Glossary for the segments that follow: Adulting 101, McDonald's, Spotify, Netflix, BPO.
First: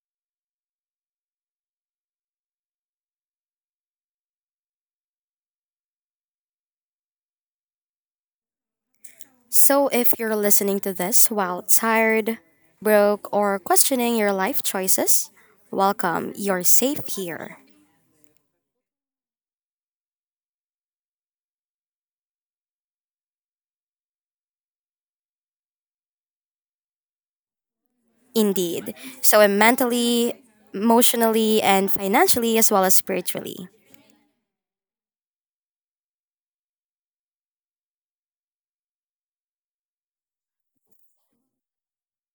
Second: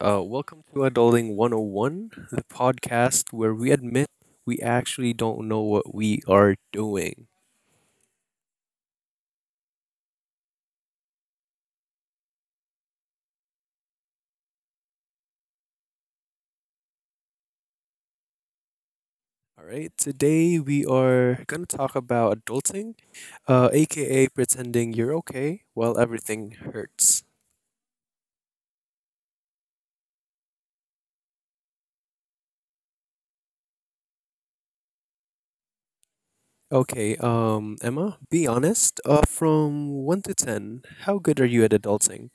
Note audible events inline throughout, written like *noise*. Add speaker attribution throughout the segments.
Speaker 1: welcome to Adulting 101, the podcast where we admit we actually don't know what we are doing.
Speaker 2: So, if you're listening to this while tired, broke, or questioning your life choices, welcome. You're safe here.
Speaker 1: All right, today we are going to talk about adulting, aka pretending you're okay while everything hurts.
Speaker 2: Indeed. So, I'm mentally, emotionally, and financially, as well as spiritually.
Speaker 1: Okay, Emma, be honest. From 1 to 10, how good are you at adulting?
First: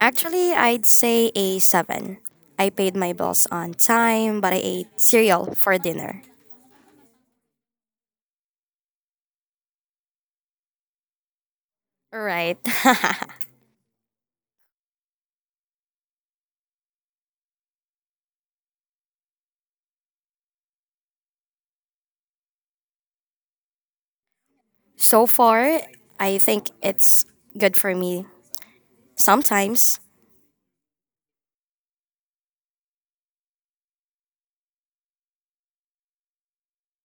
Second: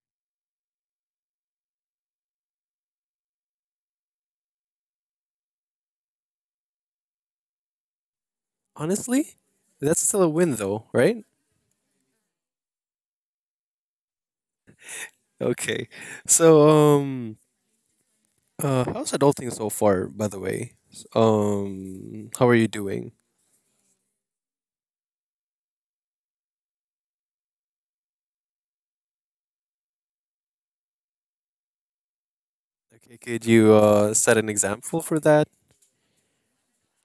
Speaker 2: Actually, I'd say a seven. I paid my bills on time, but I ate cereal for dinner.
Speaker 1: Honestly, that's still a win though, right?
Speaker 2: Right. *laughs*
Speaker 1: Okay, so, how's adulting so far, by the way? How are you doing?
Speaker 2: So far, I think it's good for me sometimes.
Speaker 1: Okay, could you set an example for that?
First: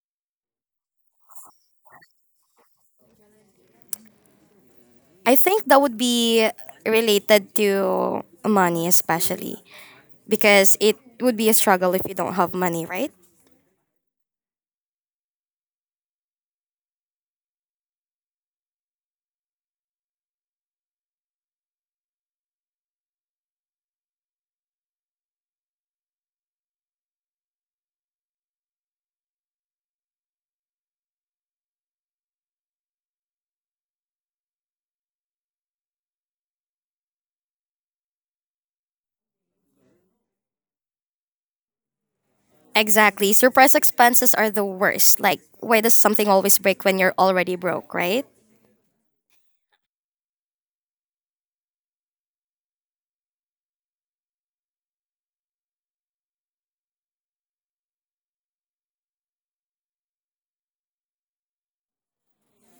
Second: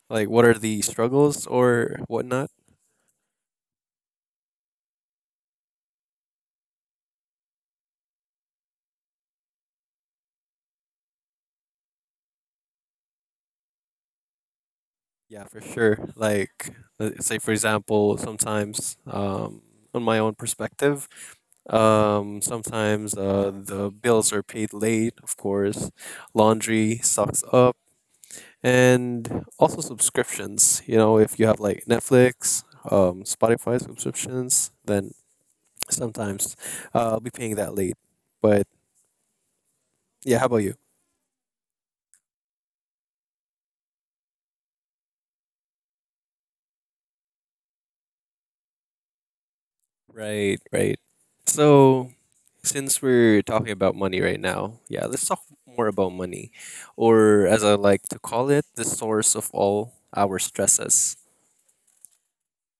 Speaker 1: Like, what are the struggles or whatnot?
Speaker 2: I think that would be related to money, especially because it would be a struggle if you don't have money, right?
Speaker 1: Yeah, for sure. Like, let's say for example, sometimes on my own perspective, sometimes the bills are paid late. Of course, laundry sucks up, and also subscriptions. You know, if you have like Netflix, Spotify subscriptions, then sometimes I'll be paying that late. But yeah, how about you?
Speaker 2: Exactly. Surprise expenses are the worst. Like, why does something always break when you're already broke, right?
Speaker 1: Right, right. So, since we're talking about money right now, yeah, let's talk more about money, or as I like to call it, the source of all our stresses.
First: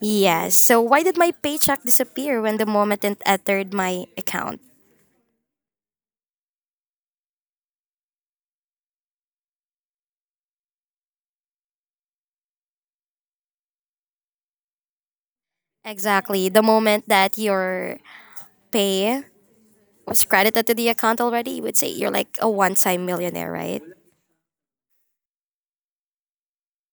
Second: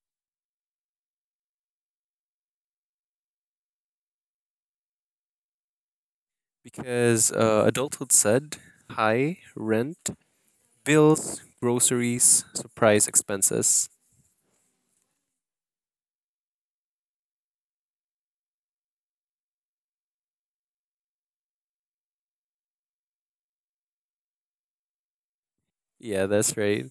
Speaker 2: Yes. So, why did my paycheck disappear when the moment it entered my account?
Speaker 1: Because adulthood said high rent, bills, groceries, surprise expenses.
Speaker 2: Exactly. The moment that your pay was credited to the account already, you would say you're like a one time millionaire, right?
Speaker 1: Yeah, that's right.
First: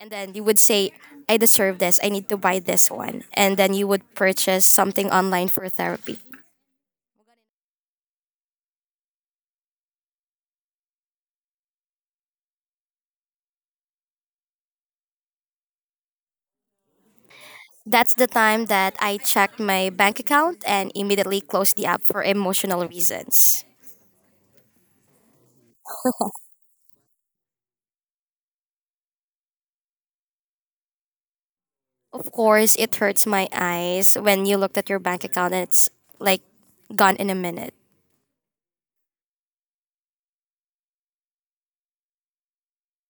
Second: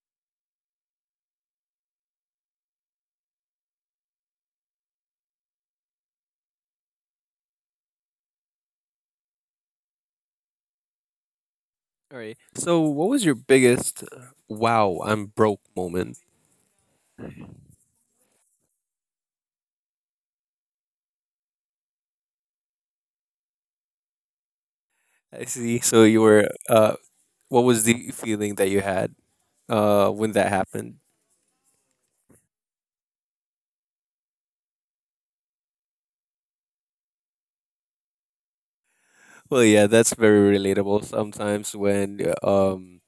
Speaker 2: And then you would say, I deserve this. I need to buy this one. And then you would purchase something online for therapy.
Speaker 1: All right. So, what was your biggest, wow, I'm broke moment?
Speaker 2: That's the time that I checked my bank account and immediately closed the app for emotional reasons.
Speaker 1: I see. So, you were, what was the feeling that you had when that happened?
Speaker 2: Of course, it hurts my eyes when you looked at your bank account and it's like gone in a minute.
Speaker 1: Well, yeah, that's very relatable. Sometimes when,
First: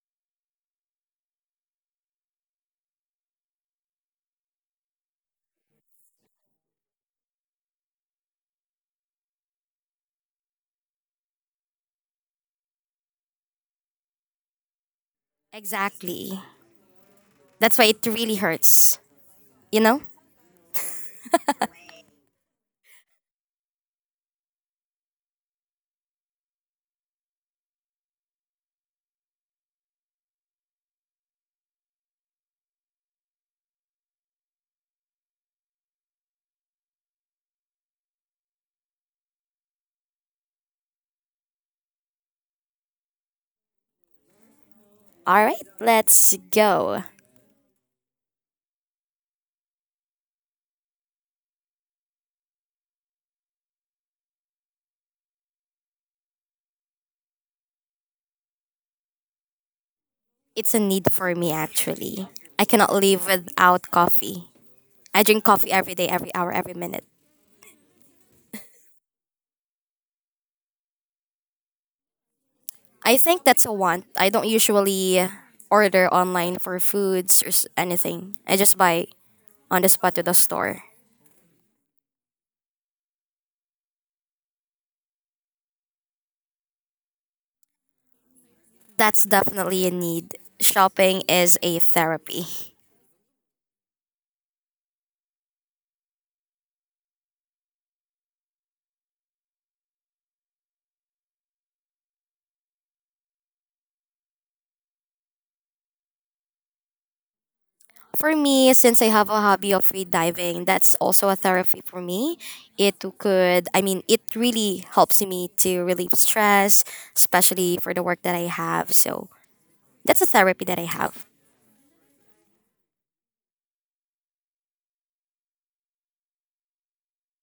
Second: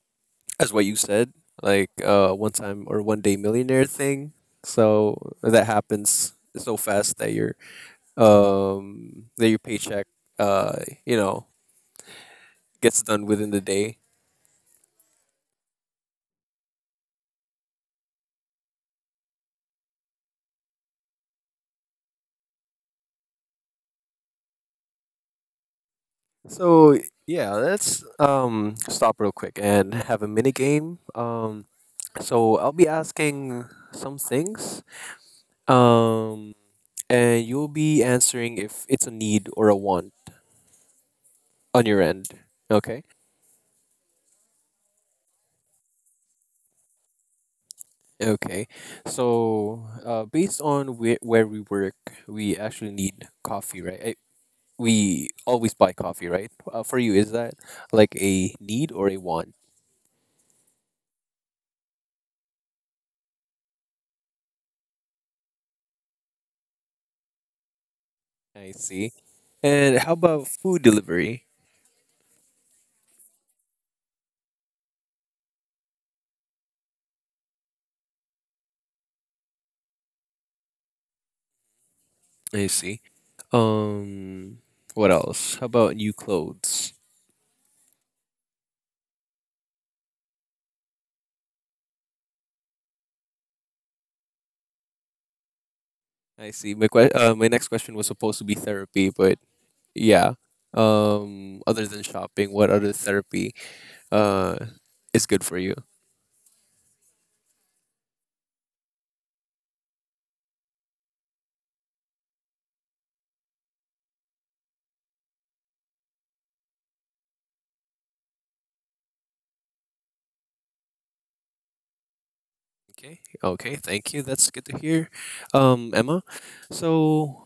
Speaker 1: as what you said, like one time or one day millionaire thing. So that happens so fast that your, that your paycheck uh you know gets done within the day.
Speaker 2: Exactly. That's why it really hurts. You know?
Speaker 1: So yeah, let's stop real quick and have a mini game. So I'll be asking some things. Um, and you'll be answering if it's a need or a want on your end. Okay.
Speaker 2: All right, let's go.
Speaker 1: Okay. So, based on where we work, we actually need coffee, right? We always buy coffee, right? For you, is that like a need or a want?
Speaker 2: It's a need for me, actually. I cannot live without coffee. I drink coffee every day, every hour, every minute.
Speaker 1: I see. And how about food delivery?
Speaker 2: I think that's a want. I don't usually order online for foods or anything. I just buy on the spot to the store.
Speaker 1: I see. Um, what else? How about new clothes?
Speaker 2: That's definitely a need. Shopping is a therapy.
Speaker 1: I see. My next question was supposed to be therapy, but yeah, other than shopping, what other therapy uh is good for you?
Speaker 2: For me, since I have a hobby of free diving, that's also a therapy for me. It could, I mean, it really helps me to relieve stress, especially for the work that I have. So that's a therapy that I have.
Speaker 1: Okay, okay, thank you, that's good to hear. Emma, so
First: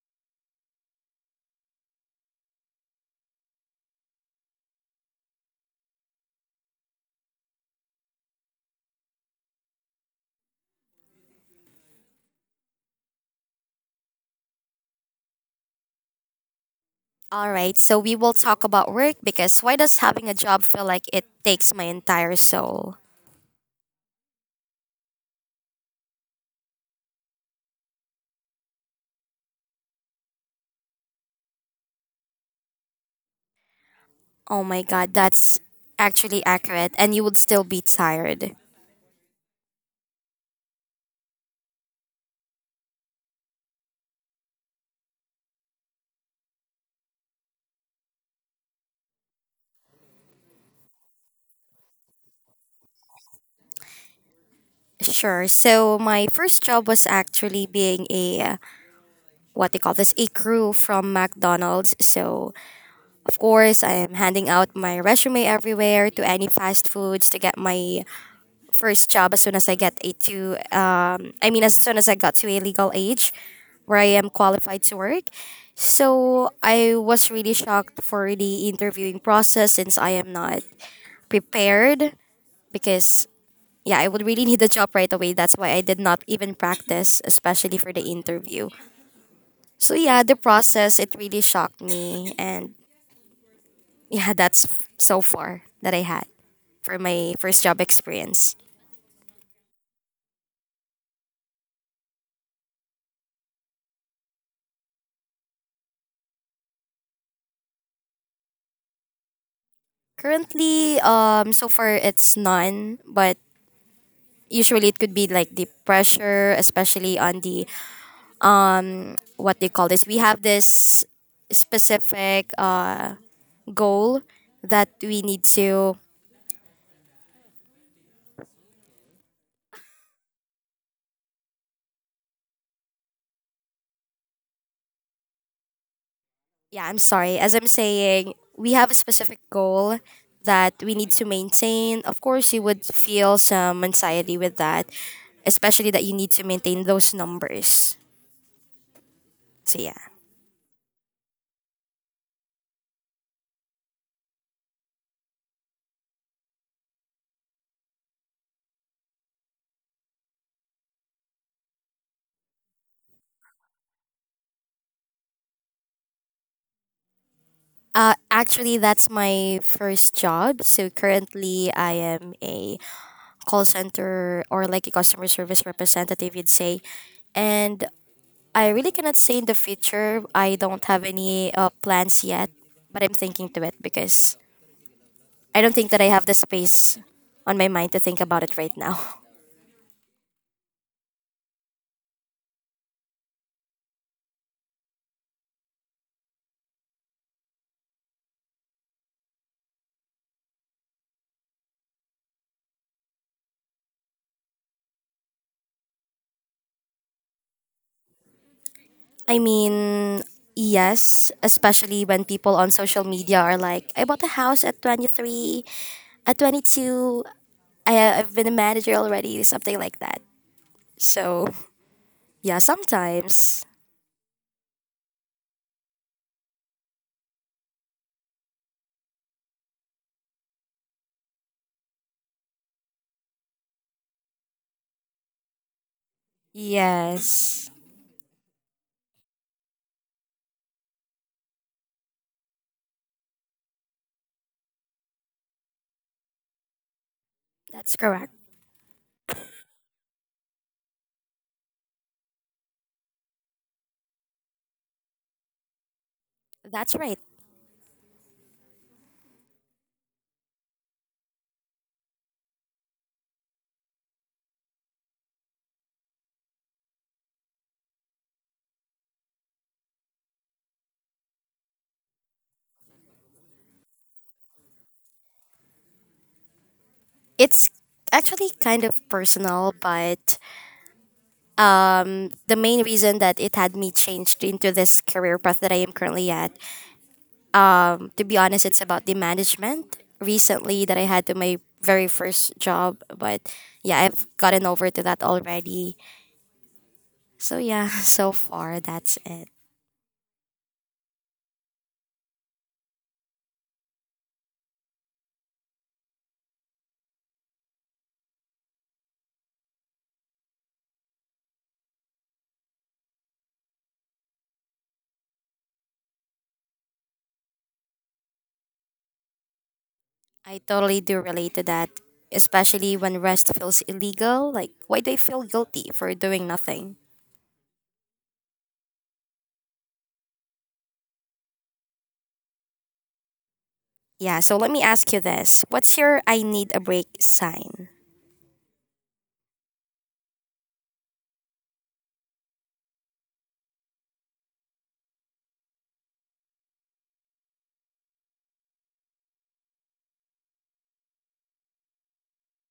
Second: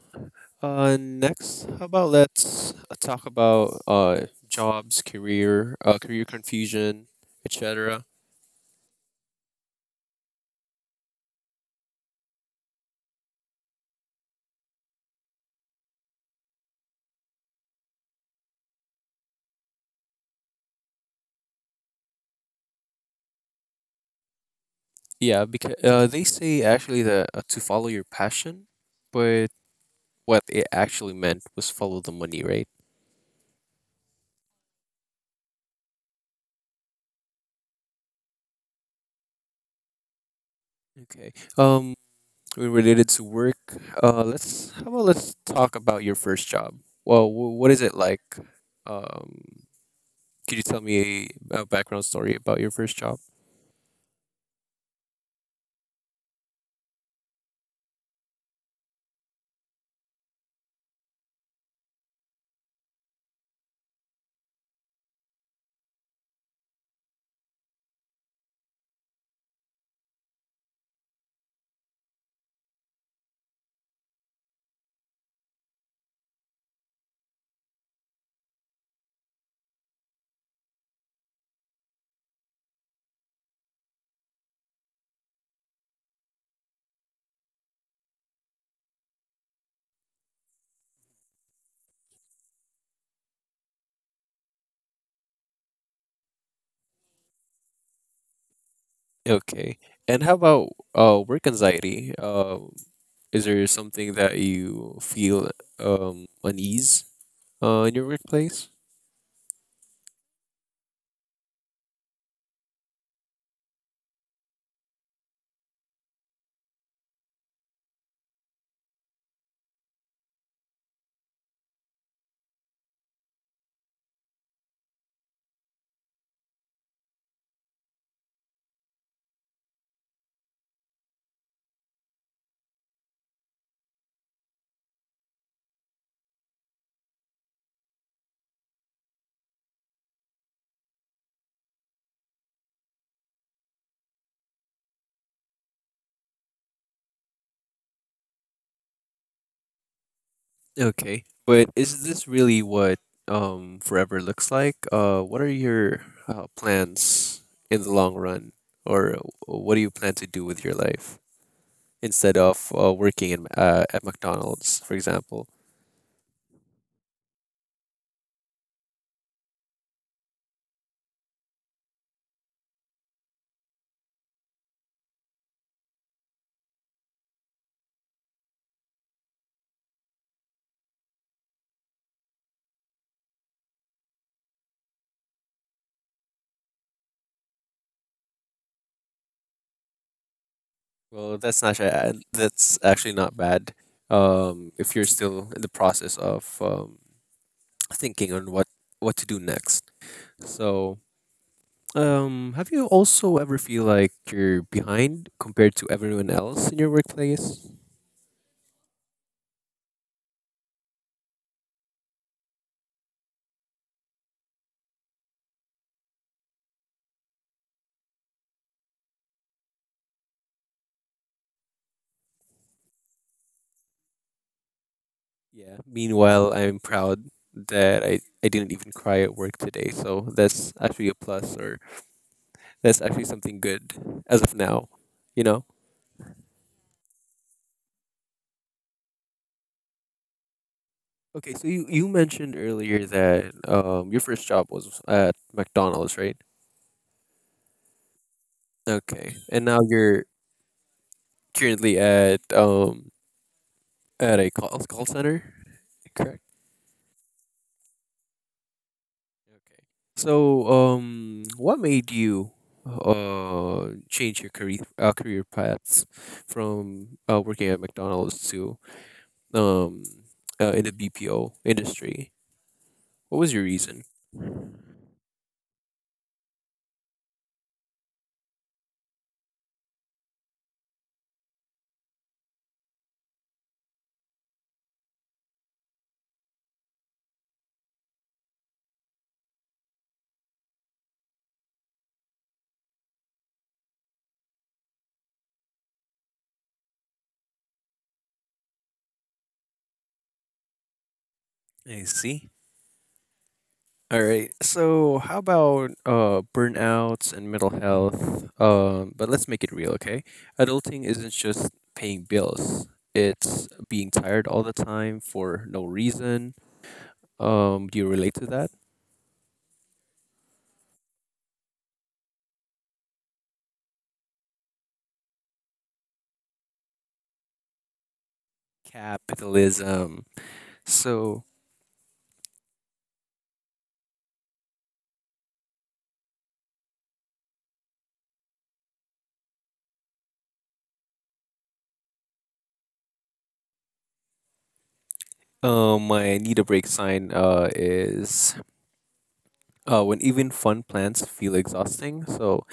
Speaker 1: next, how about let's talk about jobs, career, career confusion, etc.
Speaker 2: All right, so we will talk about work because why does having a job feel like it takes my entire soul?
Speaker 1: Yeah, because they say actually that to follow your passion, but what it actually meant was follow the money, right?
Speaker 2: Oh my god, that's actually accurate, and you would still be tired.
Speaker 1: Okay, um related to work. Let's How about let's talk about your first job. Well, what is it like? Um, could you tell me a background story about your first job?
Speaker 2: Sure. So my first job was actually being a what they call this, a crew from McDonald's. So of course I am handing out my resume everywhere to any fast foods to get my first job as soon as I get a to I mean as soon as I got to a legal age where I am qualified to work. So I was really shocked for the interviewing process since I am not prepared because yeah, I would really *laughs* need the job right away. That's why I did not even practice, especially for the interview. So yeah, the process it really shocked me, and yeah, that's so far that I had for my first job experience.
Speaker 1: Okay, and how about work anxiety? Is there something that you feel unease in your workplace?
Speaker 2: Currently, so far it's none, but usually it could be like the pressure, especially on the what they call this. We have this specific goal that we need to. Yeah, I'm sorry. As I'm saying, we have a specific goal that we need to maintain. Of course, you would feel some anxiety with that, especially that you need to maintain those numbers. So yeah.
Speaker 1: Okay, but is this really what forever looks like? What are your plans in the long run, or what do you plan to do with your life? Instead of working in at McDonald's, for example.
Speaker 2: Actually, that's my first job. So currently, I am a call center or like a customer service representative, you'd say. And I really cannot say in the future. I don't have any plans yet, but I'm thinking to it because I don't think that I have the space on my mind to think about it right now.
Speaker 1: Well, that's not, that's actually not bad. If you're still in the process of thinking on what to do next. So, have you also ever feel like you're behind compared to everyone else in your workplace?
Speaker 2: *laughs* I mean, yes, especially when people on social media are like, I bought a house at 23, at 22, I've been a manager already, something like that. So, yeah, sometimes.
Speaker 1: Yeah. Meanwhile, I'm proud that I didn't even cry at work today. So that's actually a plus, or that's actually something good as of now. You know.
Speaker 2: Yes,
Speaker 1: Okay, so you mentioned earlier that your first job was at McDonald's, right?
Speaker 2: that's correct.
Speaker 1: Okay, and now you're currently at a call center, correct?
Speaker 2: That's right.
Speaker 1: Okay. So what made you change your career paths from, working at McDonald's to um in the BPO industry? What was your reason?
Speaker 2: It's actually kind of personal, but the main reason that it had me changed into this career path that I am currently at, to be honest, it's about the management recently that I had to my very first job. But yeah, I've gotten over to that already. So, yeah, *laughs* so far, that's it.
Speaker 1: I see. All right. So, how about burnouts and mental health? But let's make it real, okay? Adulting isn't just paying bills. It's being tired all the time for no reason. Do you relate to that?
Speaker 2: I totally do relate to that, especially when rest feels illegal. Like, why do I feel guilty for doing nothing?
Speaker 1: Capitalism. So,
Speaker 2: Yeah, so let me ask you this. What's your I need a break sign?
Speaker 1: my need a break sign is when even fun plans feel exhausting. So,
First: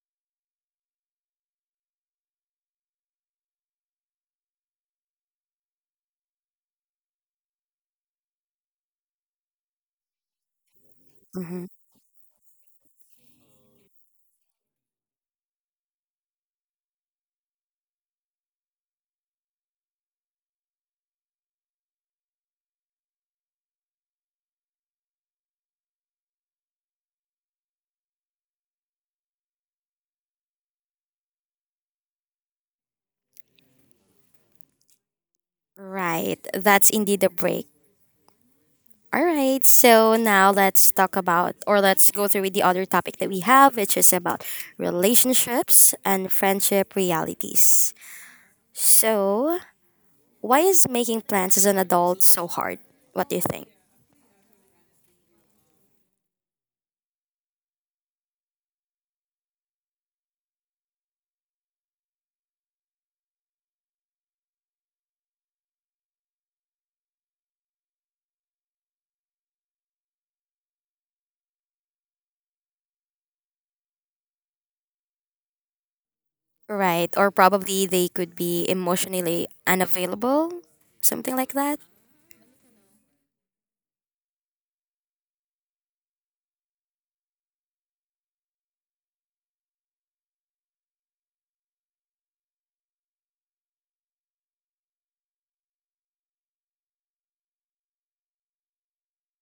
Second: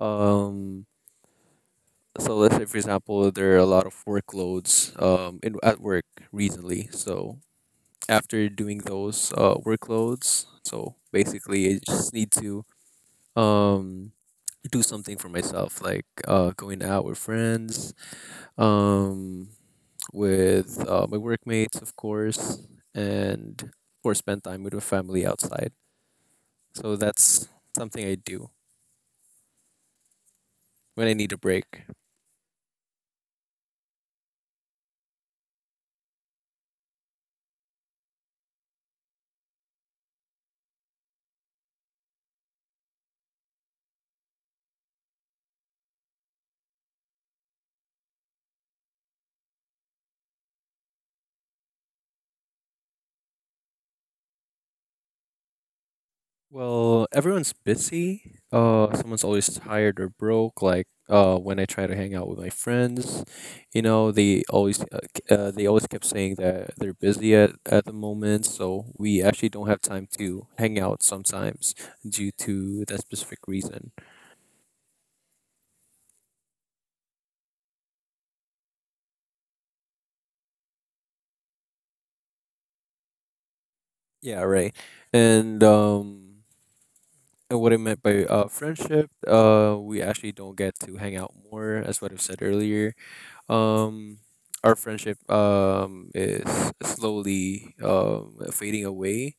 Speaker 1: um, so let's say for example, there are a lot of workloads in at work recently. So after doing those, workloads. So
Speaker 2: hmm
Speaker 1: basically, I just need to, um, do something for myself, like going out with friends, um, with my workmates, of course, and or spend time with my family outside. So that's something I do when I need a break.
Speaker 2: Right, that's indeed a break. All right, so now let's talk about, or let's go through with the other topic that we have, which is about relationships and friendship realities. So, why is making plans as an adult so hard? What do you think?
Speaker 1: Well, everyone's busy. Someone's always tired or broke. Like when I try to hang out with my friends, you know, they always kept saying that they're busy at the moment, so we actually don't have time to hang out sometimes due to that specific reason.
Speaker 2: Right. Or probably they could be emotionally unavailable, something like that.
Speaker 1: Yeah, right. And um, and what I meant by friendship, we actually don't get to hang out more, as what I've said earlier. um our friendship is slowly fading away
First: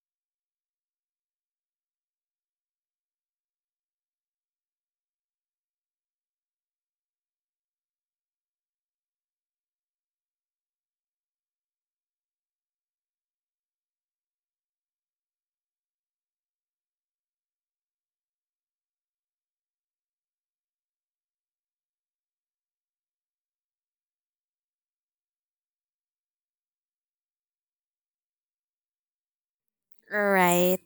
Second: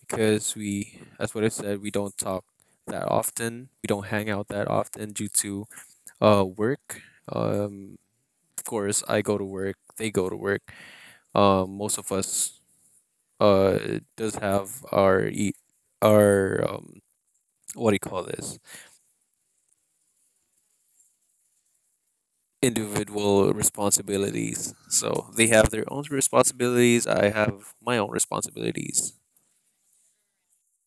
Speaker 1: because we, as what I said, we don't talk that often, we don't hang out that often due to work. um of course, I go to work, they go to work. Most of us uh does have our e- our what do you call this individual responsibilities, so they have their own responsibilities, I have my own responsibilities.
Speaker 2: Right.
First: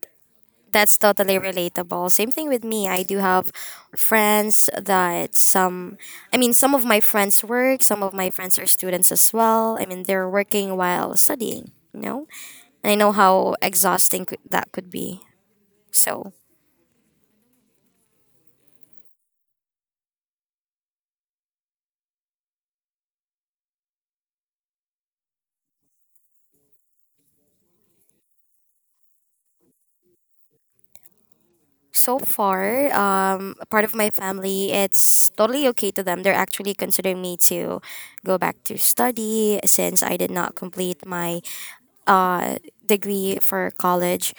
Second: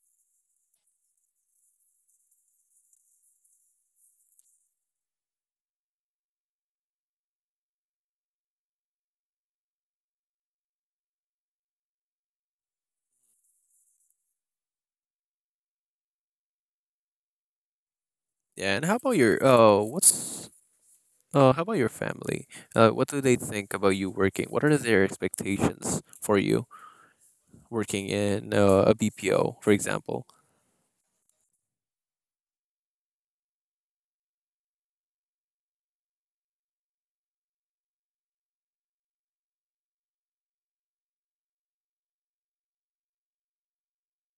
Speaker 2: That's totally relatable. Same thing with me. I do have friends that I mean, some of my friends work, some of my friends are students as well. I mean, they're working while studying, you know? And I know how exhausting that could be. So
Speaker 1: Yeah, and how about your family? What do they think about you working? What are their expectations for you working in, a BPO, for example?
Speaker 2: so far, part of my family, it's totally okay to them. They're actually considering me to go back to study since I did not complete my uh, degree for college.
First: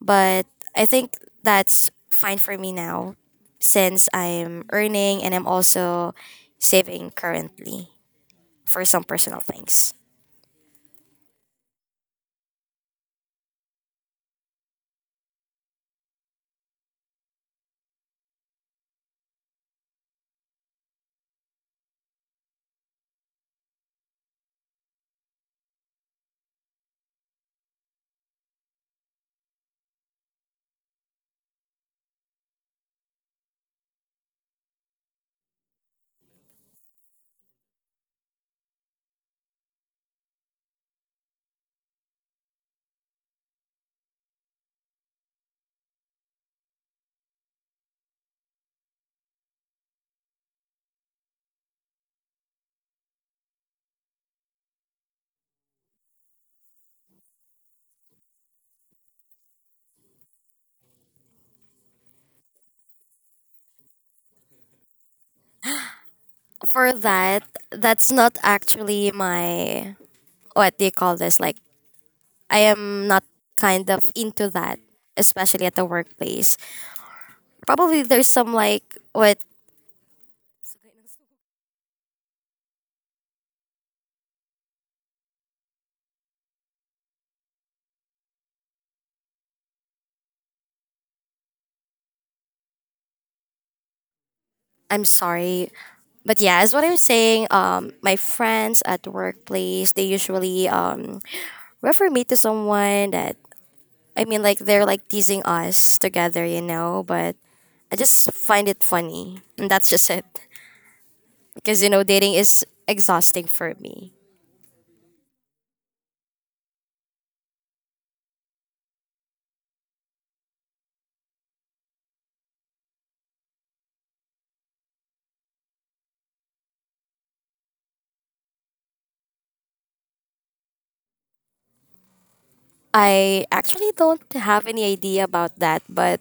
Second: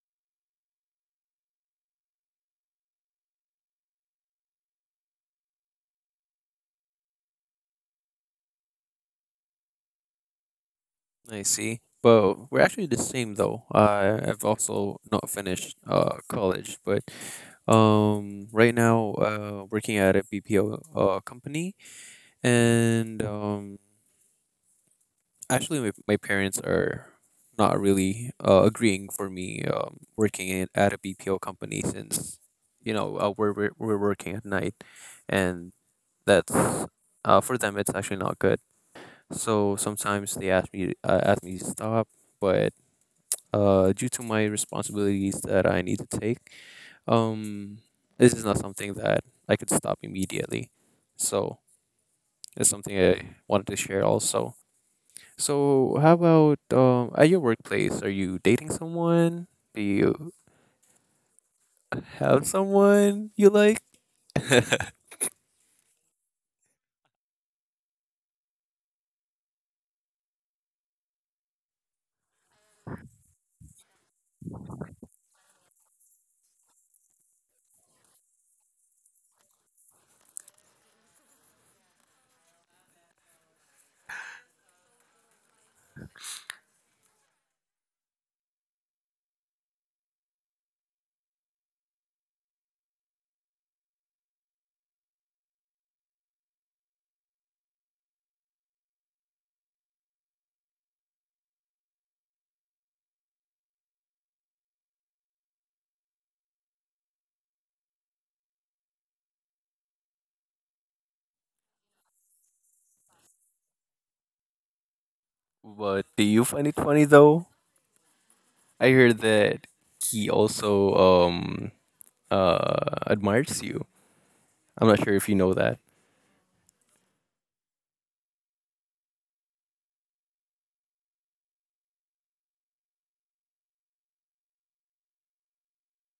Speaker 2: But I think that's fine for me now since I'm earning and I'm also saving currently for some personal things.
Speaker 1: I see. But we're actually the same though. I've also not finished college, but right now working at a BPO company and, actually, my parents are not really agreeing for me working at a BPO company since you know, we're working at night, and that's, for them it's actually not good. So sometimes they ask me, ask me to stop, but, due to my responsibilities that I need to take, um, this is not something that I could stop immediately. So it's something I wanted to share also. So, how about at your workplace? Are you dating someone? Do you have someone you like?
Speaker 2: For that, that's not actually my, what do you call this? Like, I am not kind of into that, especially at the workplace. Probably there's some like what. I'm sorry. But yeah, as what I'm saying, my friends at the workplace, they usually refer me to someone that, I mean, like they're like teasing us together, you know, but I just find it funny. And that's just it. Because you know, dating is exhausting for me.
Speaker 1: But do you find it funny though? I heard that he also admires you. I'm not sure if you know that.
Speaker 2: I actually don't have any idea about that, but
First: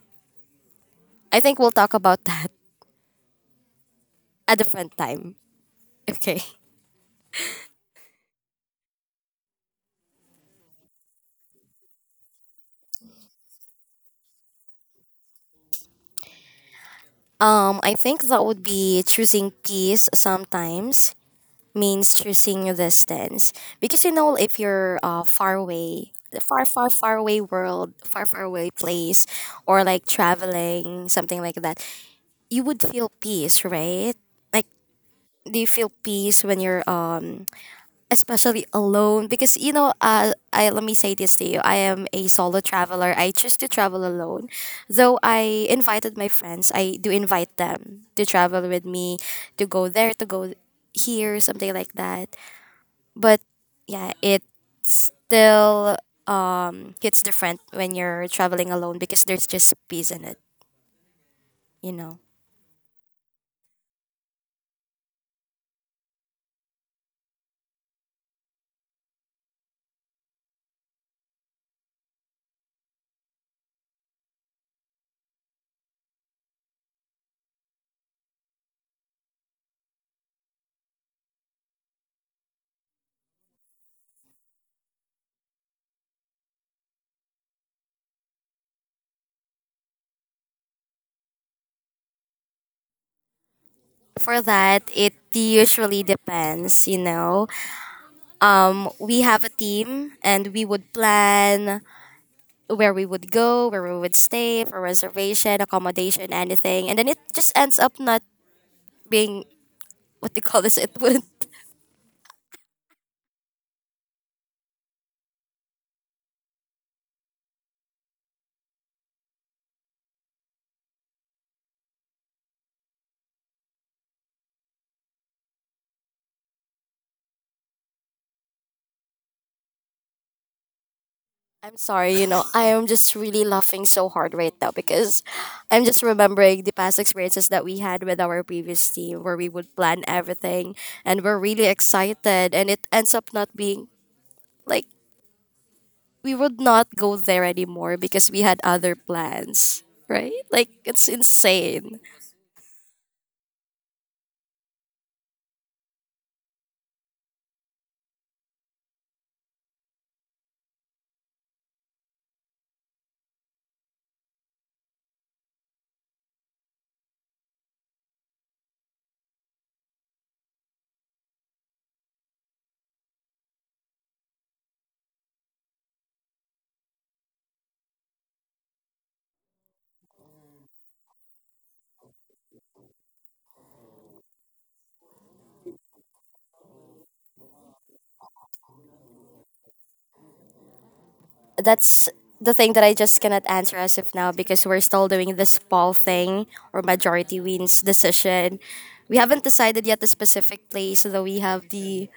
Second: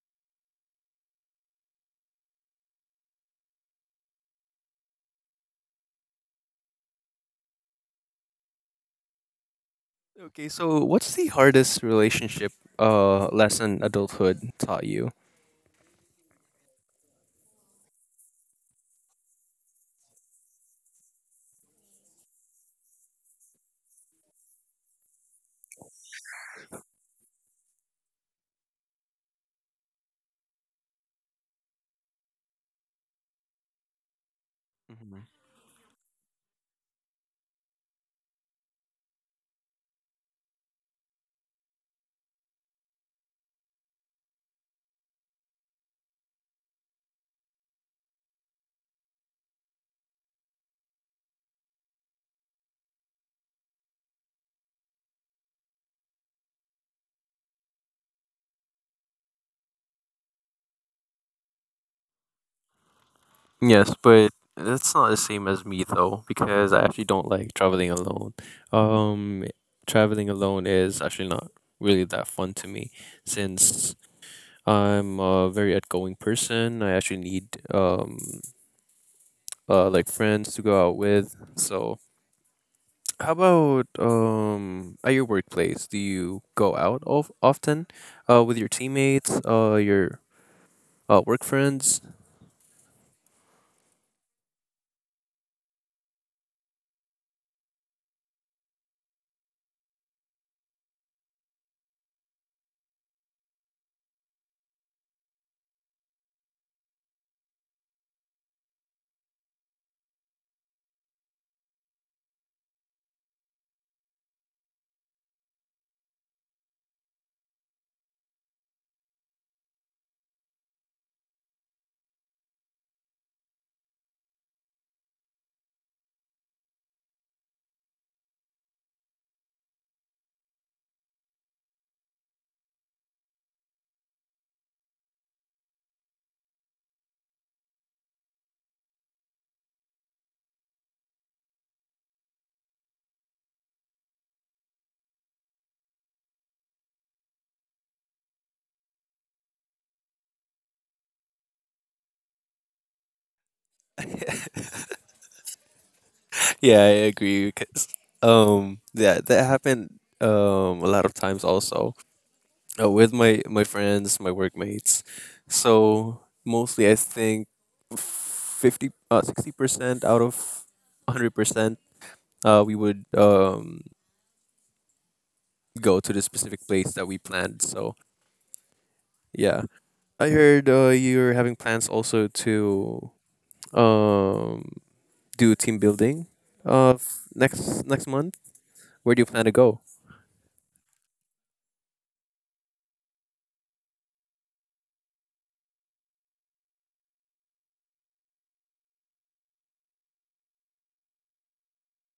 Speaker 2: I think we'll talk about *laughs* that a different time. Okay.
Speaker 1: Okay, so what's the hardest relationship lesson adulthood taught you?
Speaker 2: I think that would be choosing peace sometimes means choosing your distance. Because you know, if you're far away, the far, far, far away world, far, far away place, or like traveling, something like that, you would feel peace, right? Like,
Speaker 1: Mhm.
Speaker 2: do you feel peace when you're especially alone, because you know, I let me say this to you: I am a solo traveler. I choose to travel alone, though I invited my friends. I do invite them to travel with me, to go there, to go here, something like that. But yeah, it still hits different when you're traveling alone because there's just peace in it, you know.
Speaker 1: Yes, but that's not the same as me though, because I actually don't like traveling alone. Um, Traveling alone is actually not really that fun to me, since I'm a very outgoing person. I actually need like friends to go out with. So, how about at your workplace? Do you go out of often, with your teammates, your work friends?
Speaker 2: For that, it usually depends, you know. We have a team and we would plan where we would go, where we would stay for reservation, accommodation, anything. And then it just ends up not being what they call this, it would— I'm sorry, you know, I am just really laughing so hard right now because I'm just remembering the past experiences that we had with our previous team where we would plan everything and we're really excited and it ends up not being like, we would not go there anymore because we had other plans, right? Like it's insane.
Speaker 1: *laughs* Yeah, I agree. Cause, yeah, that happened a lot of times also, with my friends, my workmates. So mostly, I think 50, 60% out of 100%, we would go to the specific place that we planned. So yeah, I heard, you're having plans also to um do team building, next month. Where do you plan to go?
Speaker 2: That's the thing that I just cannot answer as of now because we're still doing this poll thing or majority wins decision. We haven't decided yet the specific place, though we have the—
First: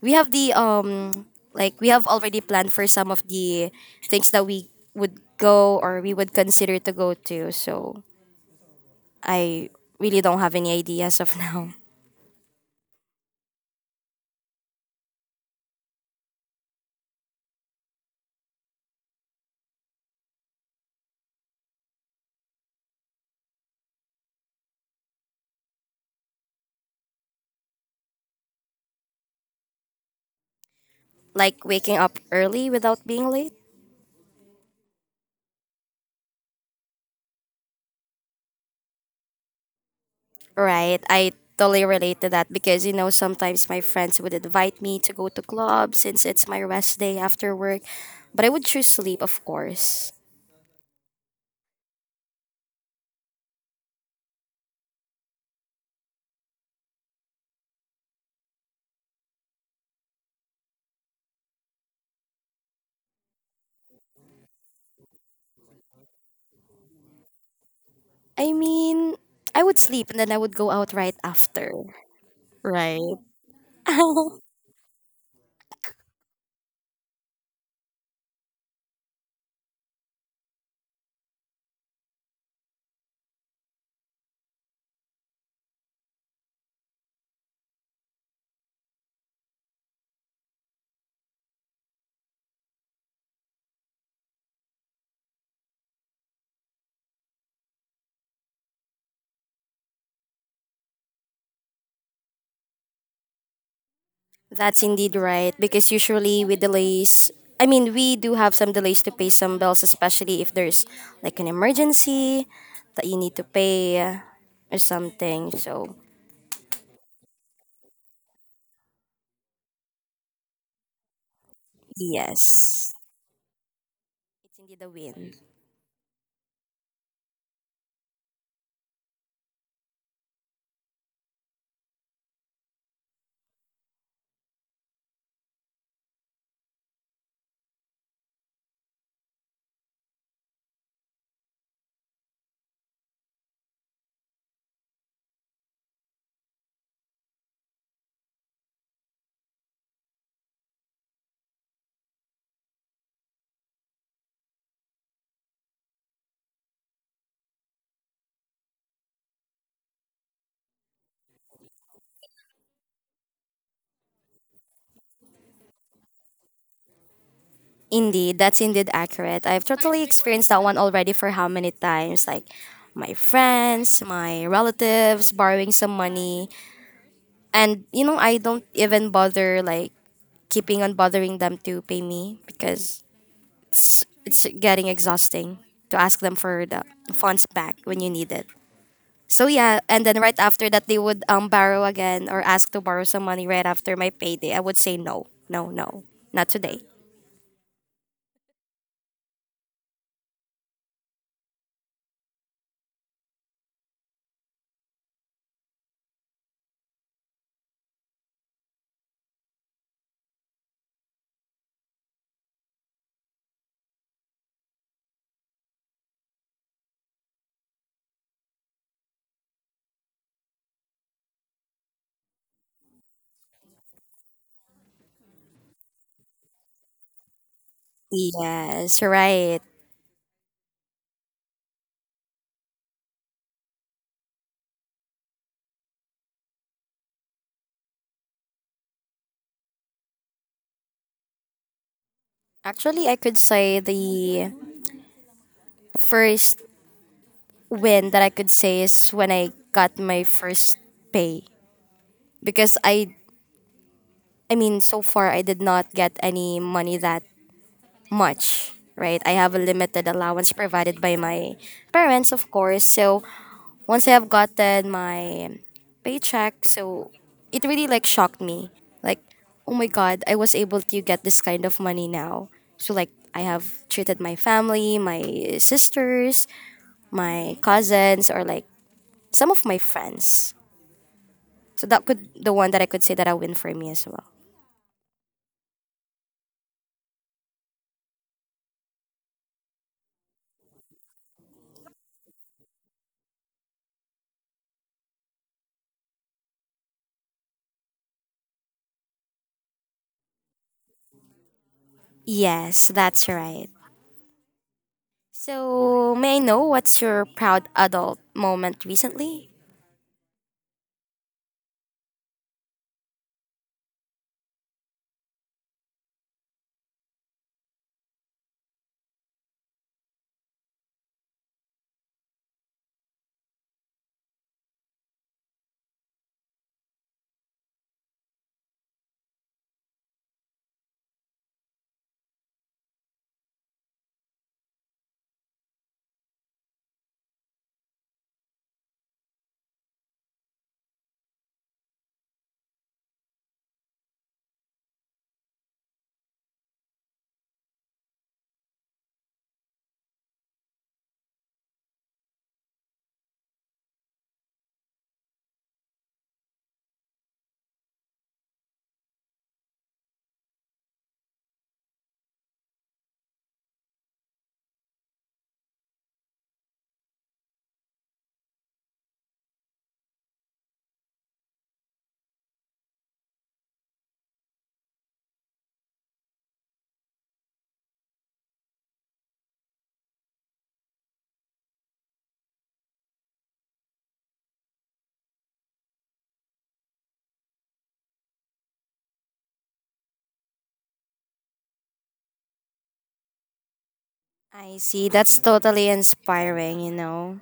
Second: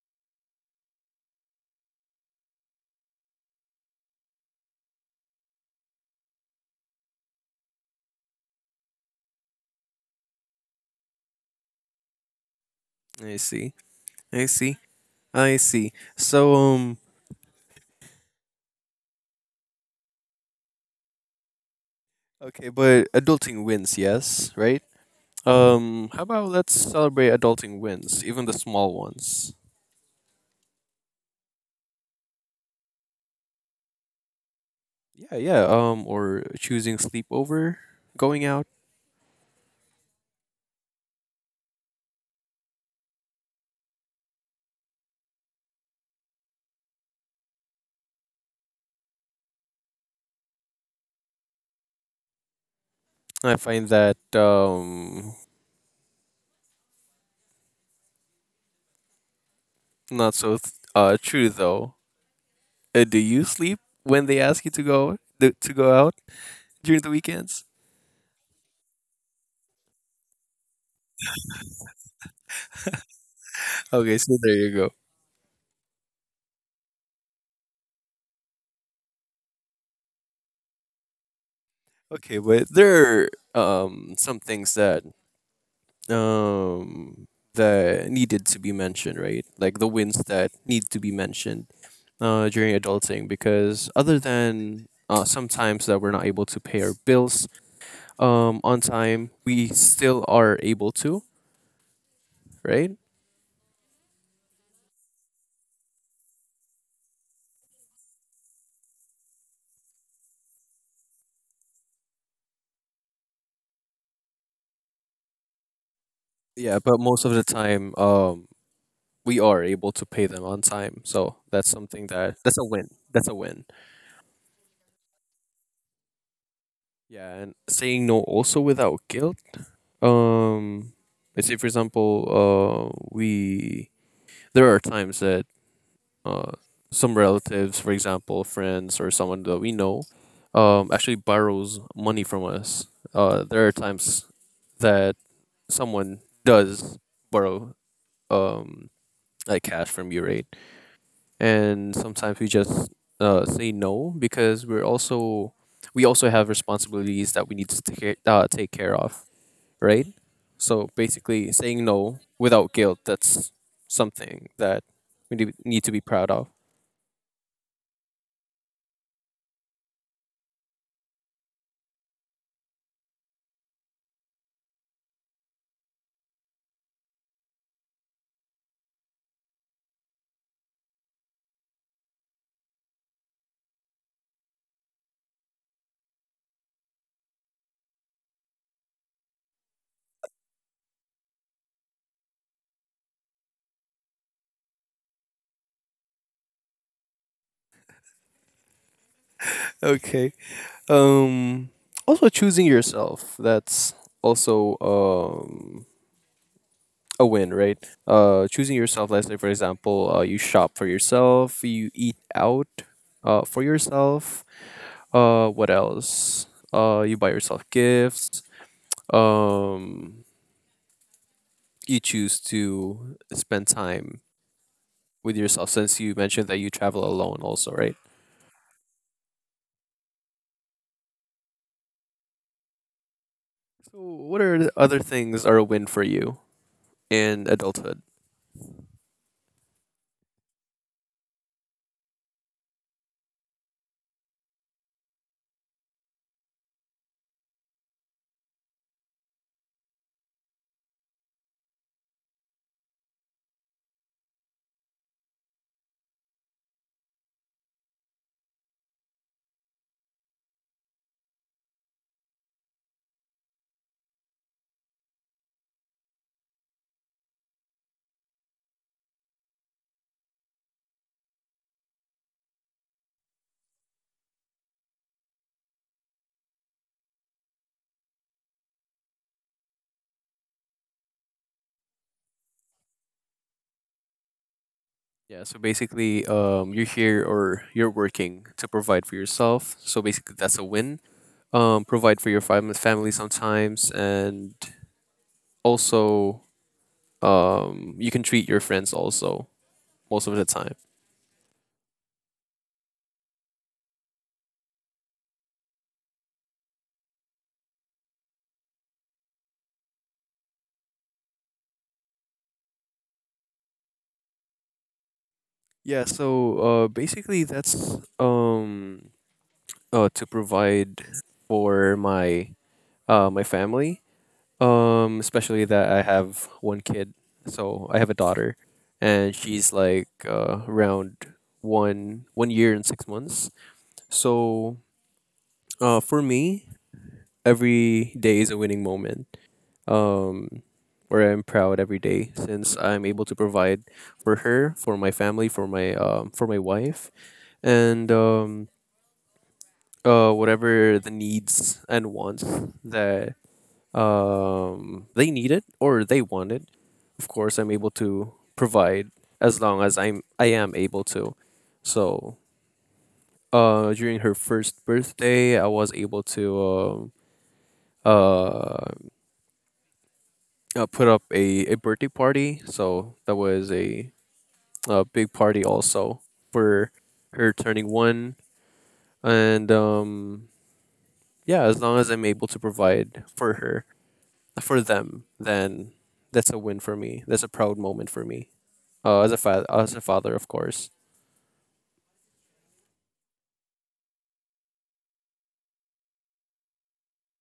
Speaker 2: we have the like, we have already planned for some of the things that we would go or we would consider to go to. So I really don't have any idea as of now.
Speaker 1: I see. I see. I see. So, okay, but adulting wins, yes, right? How about let's celebrate adulting wins, even the small ones.
Speaker 2: Like waking up early without being late.
Speaker 1: Yeah, yeah. Or choosing sleepover, going out.
Speaker 2: Right. I totally relate to that because, you know, sometimes my friends would invite me to go to club since it's my rest day after work. But I would choose sleep, of course.
Speaker 1: I find that not so true though. Do you sleep when they ask you to to go out during the weekends?
Speaker 2: I mean, I would sleep and then I would go out right after. Right.
Speaker 1: Okay, so there
Speaker 2: *laughs*
Speaker 1: you go. Okay, but there are some things um that needed to be mentioned, right? Like the wins that need to be mentioned during adulting because other than, sometimes that we're not able to pay our bills on time, we still are able to, right?
Speaker 2: That's indeed right because usually with delays, I mean, we do have some delays to pay some bills, especially if there's like an emergency that you need to pay or something. So,
Speaker 1: Yeah, but most of the time we are able to pay them on time. So that's something that's a win.
Speaker 2: yes,
Speaker 1: That's a win.
Speaker 2: it's indeed a win.
Speaker 1: Yeah, and saying no also without guilt. Um let's say for example, we there are times that, uh, some relatives, for example, friends or someone that we know, actually borrows money from us. There are times that someone does borrow, um, like cash from you, right? And sometimes we just, say no because we also have responsibilities that we need to take care, of, right? So basically, saying no without guilt—that's something that we need to be proud of.
Speaker 2: Indeed, that's indeed accurate. I've totally experienced that one already for how many times? Like my friends, my relatives borrowing some money. And you know, I don't even bother like keeping on bothering them to pay me because it's getting exhausting to ask them for the funds back when you need it. So yeah, and then right after that they would borrow again or ask to borrow some money right after my payday. I would say no, no, no, not today.
Speaker 1: Okay. Um, Also choosing yourself. That's also a win, right? Choosing yourself. Let's say, for example, you shop for yourself. You eat out, for yourself. What else? You buy yourself gifts. Um, you choose to spend time with yourself since you mentioned that you travel alone, also, right?
Speaker 2: Yes, right.
Speaker 1: So, what are the other things are a win for you in adulthood?
Speaker 2: Actually, I could say the first win that I could say is when I got my first pay because I mean so far I did not get any money that much, right? I have a limited allowance provided by my parents, of course. So, once I have gotten my paycheck, so it really like shocked me. Like, oh my god, I was able to get this kind of money now. So like I have treated my family, my sisters, my cousins, or like some of my friends. So that could the one that I could say that I win for me as well.
Speaker 1: Yeah, so basically, you're here or you're working to provide for yourself. So basically, that's a win. Provide for your family sometimes, and also, you can treat your friends also most of the time.
Speaker 2: Yes, that's right. So may I know what's your proud adult moment recently?
Speaker 1: Yeah, so basically, that's to provide for my my family. Especially that I have one kid. So I have a daughter, and she's like around one year and 6 months. So for me, every day is a winning moment. Um, where I'm proud every day since I'm able to provide for her, for my family, for my wife, and whatever the needs and wants that they needed or they wanted. Of course, I'm able to provide as long as I am able to. So during her first birthday, I was able to uh, put up a birthday party. So that was a big party also for her turning one. And yeah, as long as I'm able to provide for her, for them, then that's a win for me. That's a proud moment for me. As a father, of course.
Speaker 2: I see. That's totally inspiring, you know.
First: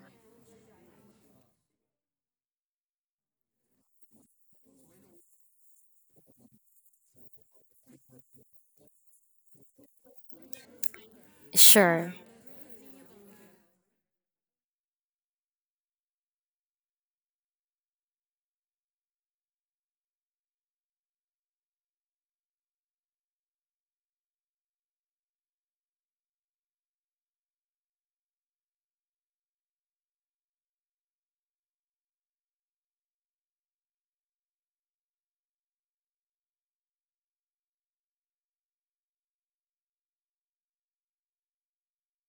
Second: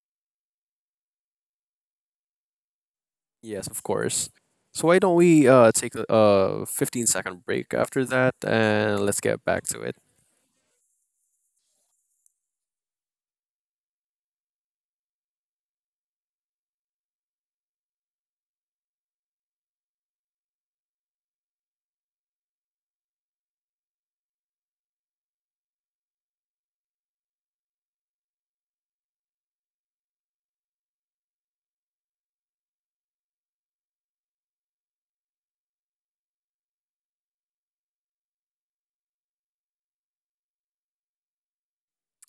Speaker 1: Yes, of course. So why don't we take a 15-second break after that and let's get back to it.
Speaker 2: Sure.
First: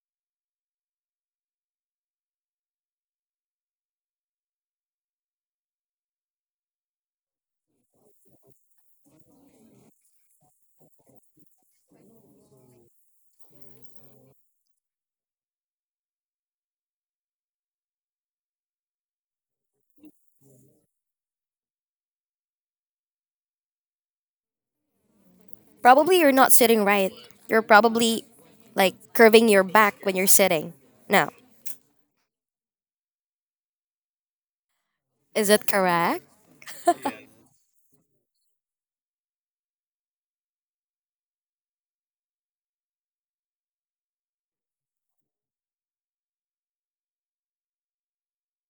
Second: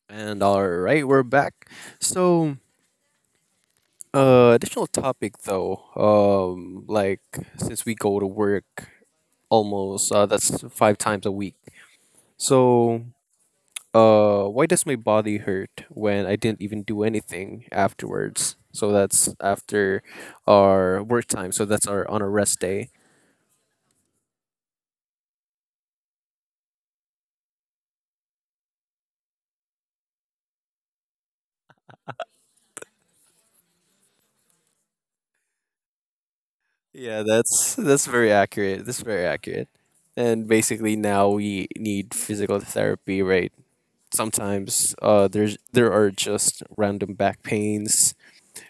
Speaker 1: And all right, we're back. So, additional topic though. Like since we go to work almost that's 5 times a week. So, why does my body hurt when I didn't even do anything afterwards? So that's after our work time. So that's our on a rest day.
Speaker 2: Probably you're not sitting right. You're probably like curving your back when you're sitting. No. Is it correct?
Speaker 1: Yeah, that's very accurate. That's very accurate. And basically now we need physical therapy, right? Sometimes there are just random back pains.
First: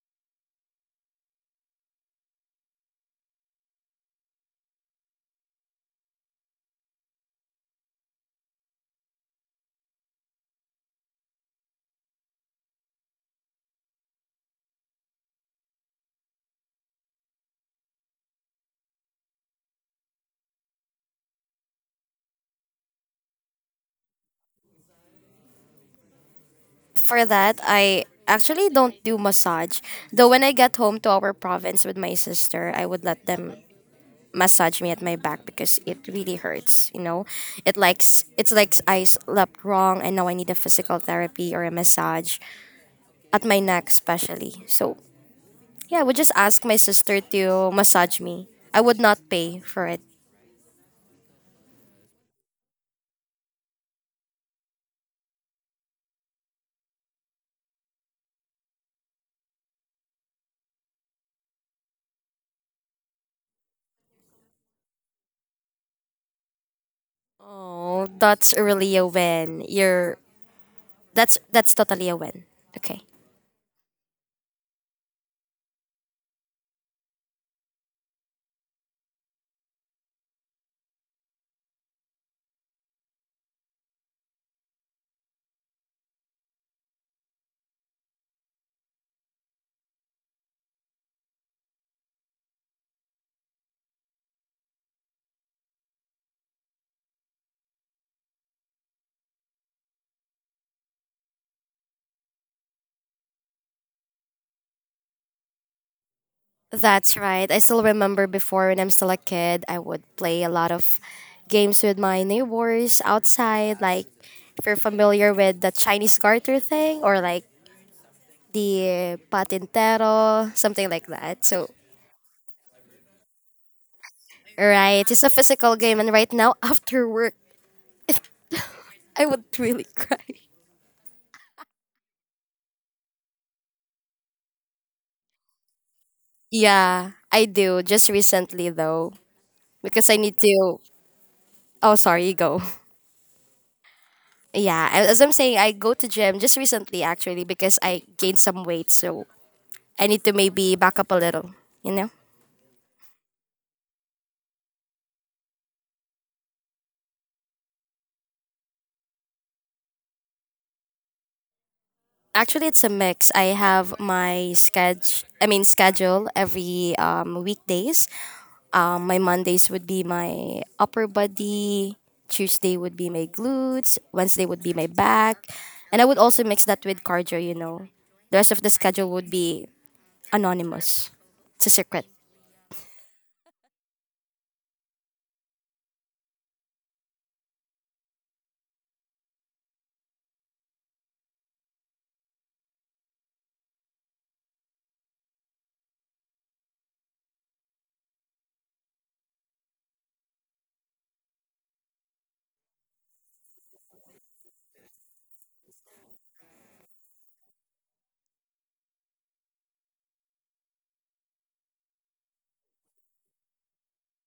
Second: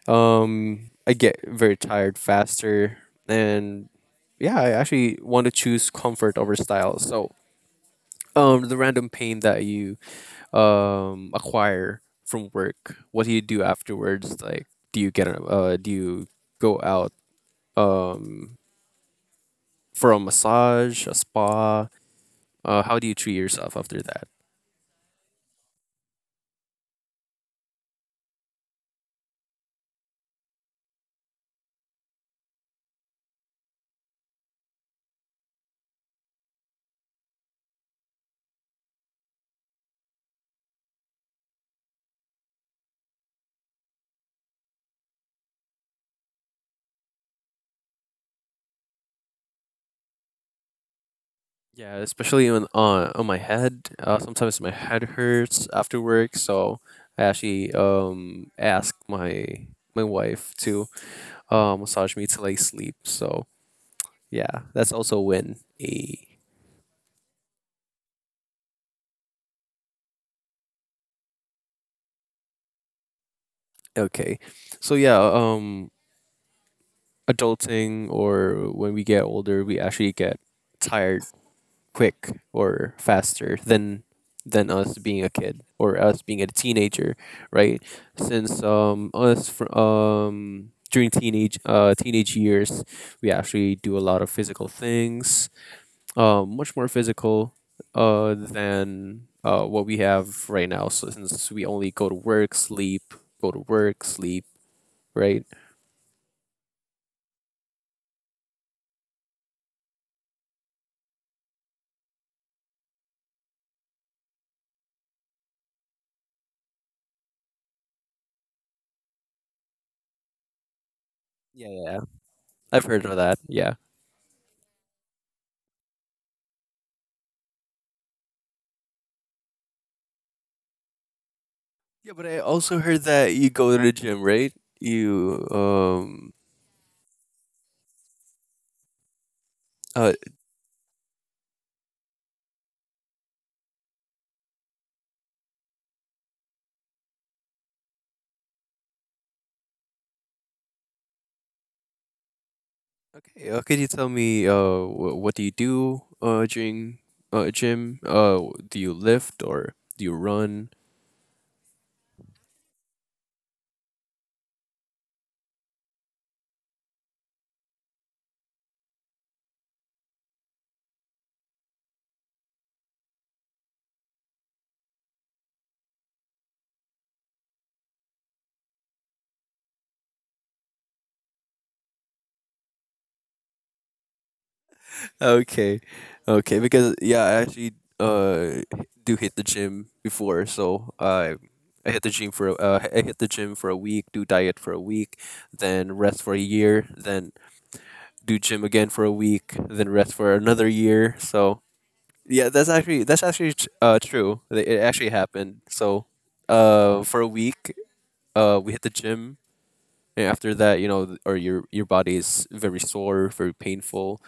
Speaker 1: I get very tired faster and yeah, I actually want to choose comfort over style. So, the random pain that you acquire from work, what do you do afterwards? Like do you do you go out um for a massage, a spa. How do you treat yourself after that?
Speaker 2: For that, I actually don't do massage. Though when I get home to our province with my sister, I would let them massage me at my back because it really hurts, you know. It likes it's like I slept wrong and now I need a physical therapy or a massage at my neck especially. So, yeah, I would just ask my sister to massage me. I would not pay for it.
Speaker 1: Yeah, especially on my head. Sometimes my head hurts after work, so I actually ask my my wife to massage me till I sleep. So yeah, that's also when a
Speaker 2: Oh, that's really a win. You're that's totally a win. Okay.
Speaker 1: okay. So yeah, adulting or when we get older, we actually get tired quick or faster than us being a kid or us being a teenager, right? Since during teenage years, we actually do a lot of physical things, much more physical than what we have right now. So since we only go to work, sleep, go to work, sleep, right?
Speaker 2: That's right. I still remember before when I'm still a kid, I would play a lot of games with my neighbors outside. Like, if you're familiar with the Chinese garter thing or like the patintero, something like that. So,
Speaker 1: Yeah, yeah, yeah. I've heard of that. Yeah.
Speaker 2: right, it's a physical game. And right now, *laughs* after work, I would really *laughs* cry.
Speaker 1: Yeah, but I also heard that you go to the gym, right? You
Speaker 2: Yeah, I do. Just recently, though, because
Speaker 1: uh
Speaker 2: I need to. Oh, sorry, you go. *laughs* Yeah, as I'm saying, I go to gym just recently actually because I gained some weight. So I need to maybe back up a little, you know?
Speaker 1: Okay, could you tell me what do you do during gym? Do you lift or do you run? *laughs*
Speaker 2: Actually, it's a mix. I have my schedule every weekdays. My Mondays would be my upper body, Tuesday would be my glutes, Wednesday would be my back. And I would also mix that with cardio, you know. The rest of the schedule would be anonymous. It's a secret.
Speaker 1: Okay. Okay, because yeah, I actually uh do hit the gym before, so I hit the gym I hit the gym for a week, do diet for a week, then rest for a year, then do gym again for a week, then rest for another year. So yeah, that's actually true. It actually happened. So for a week we hit the gym and after that or your body is very sore, very painful,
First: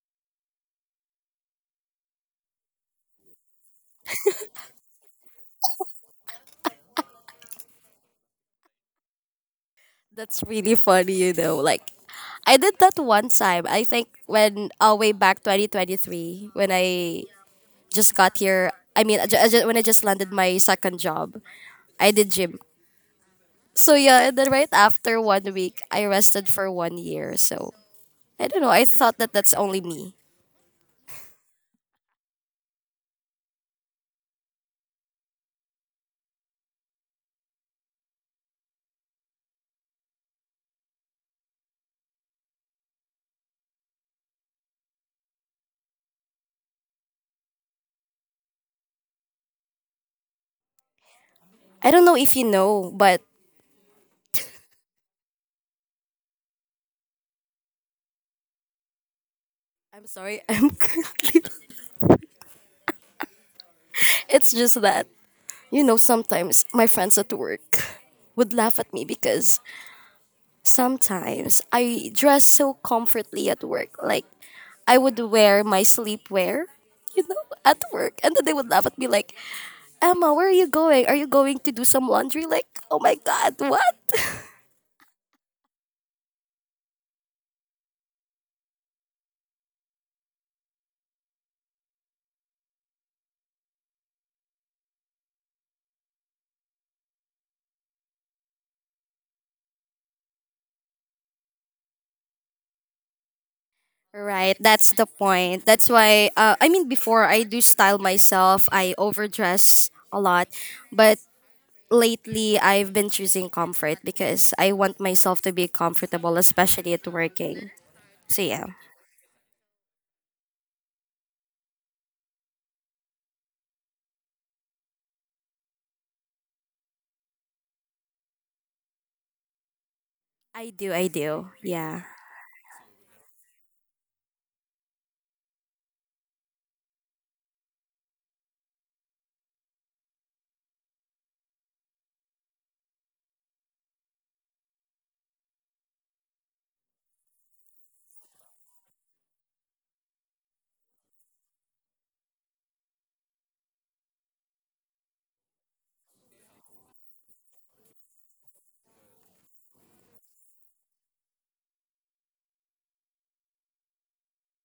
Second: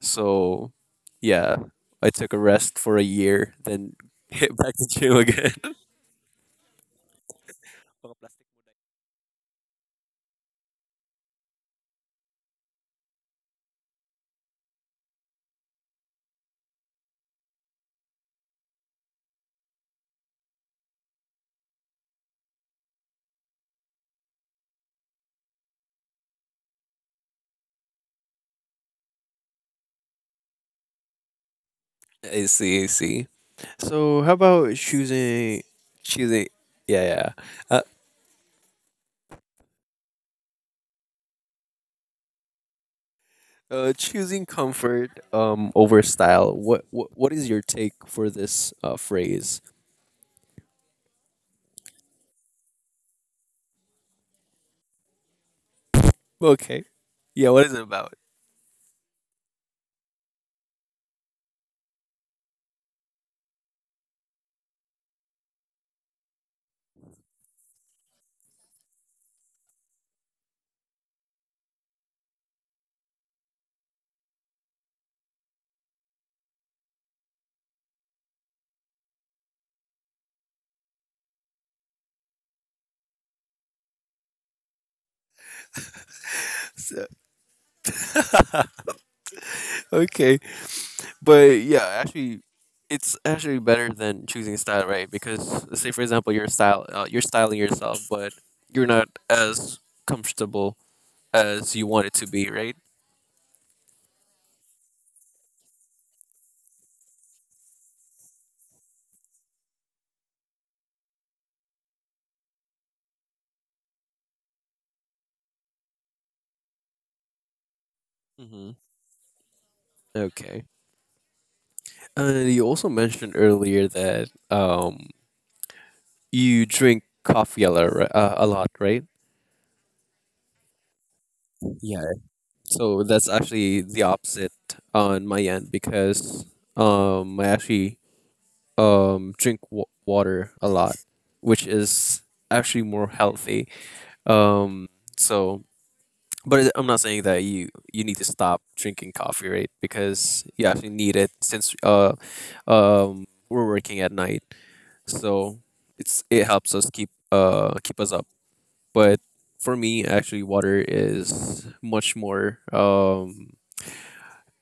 Speaker 1: so yeah, I took a rest for a year then *laughs* hit back to gym again. *laughs*
Speaker 2: That's really funny, you know. Like, I did that one time. I think when way back 2023 when I just got here. I mean, when I just landed my second job, I did gym. So yeah, and then right after 1 week, I rested for 1 year. So I don't know. I thought that that's only me.
Speaker 1: I see, I see. So how about choosing choosing, yeah, yeah, uh, choosing comfort over style, what is your take for this phrase?
Speaker 2: I don't know if you know, but
Speaker 1: Okay, yeah, what is it about?
Speaker 2: I'm sorry. *laughs* I'm currently. It's just that you know sometimes my friends at work would laugh at me because sometimes I dress so comfortably at work. Like I would wear my sleepwear, you know, at work, and then they would laugh at me like, Emma, where are you going? Are you going to do some laundry? Like, oh my God, what?
Speaker 1: *laughs* Okay. But yeah, actually, it's actually better than choosing style, right? Because say for example, your style, you're styling yourself, but you're not as comfortable as you want it to be, right?
Speaker 2: Right, that's the point. That's why, I mean, before I do style myself, I overdress a lot. But lately, I've been choosing comfort because I want myself to be comfortable, especially at working. So, yeah.
Speaker 1: Mm-hmm. Okay. And you also mentioned earlier that you drink coffee a lot, a lot, right?
Speaker 2: I do, I do. Yeah.
Speaker 1: Yeah. So that's actually the opposite on my end because I actually drink water a lot, which is actually more healthy. Um, so, but I'm not saying that you need to stop drinking coffee, right? Because you actually need it since we're working at night, so it helps us keep us up. But for me, actually, water is much more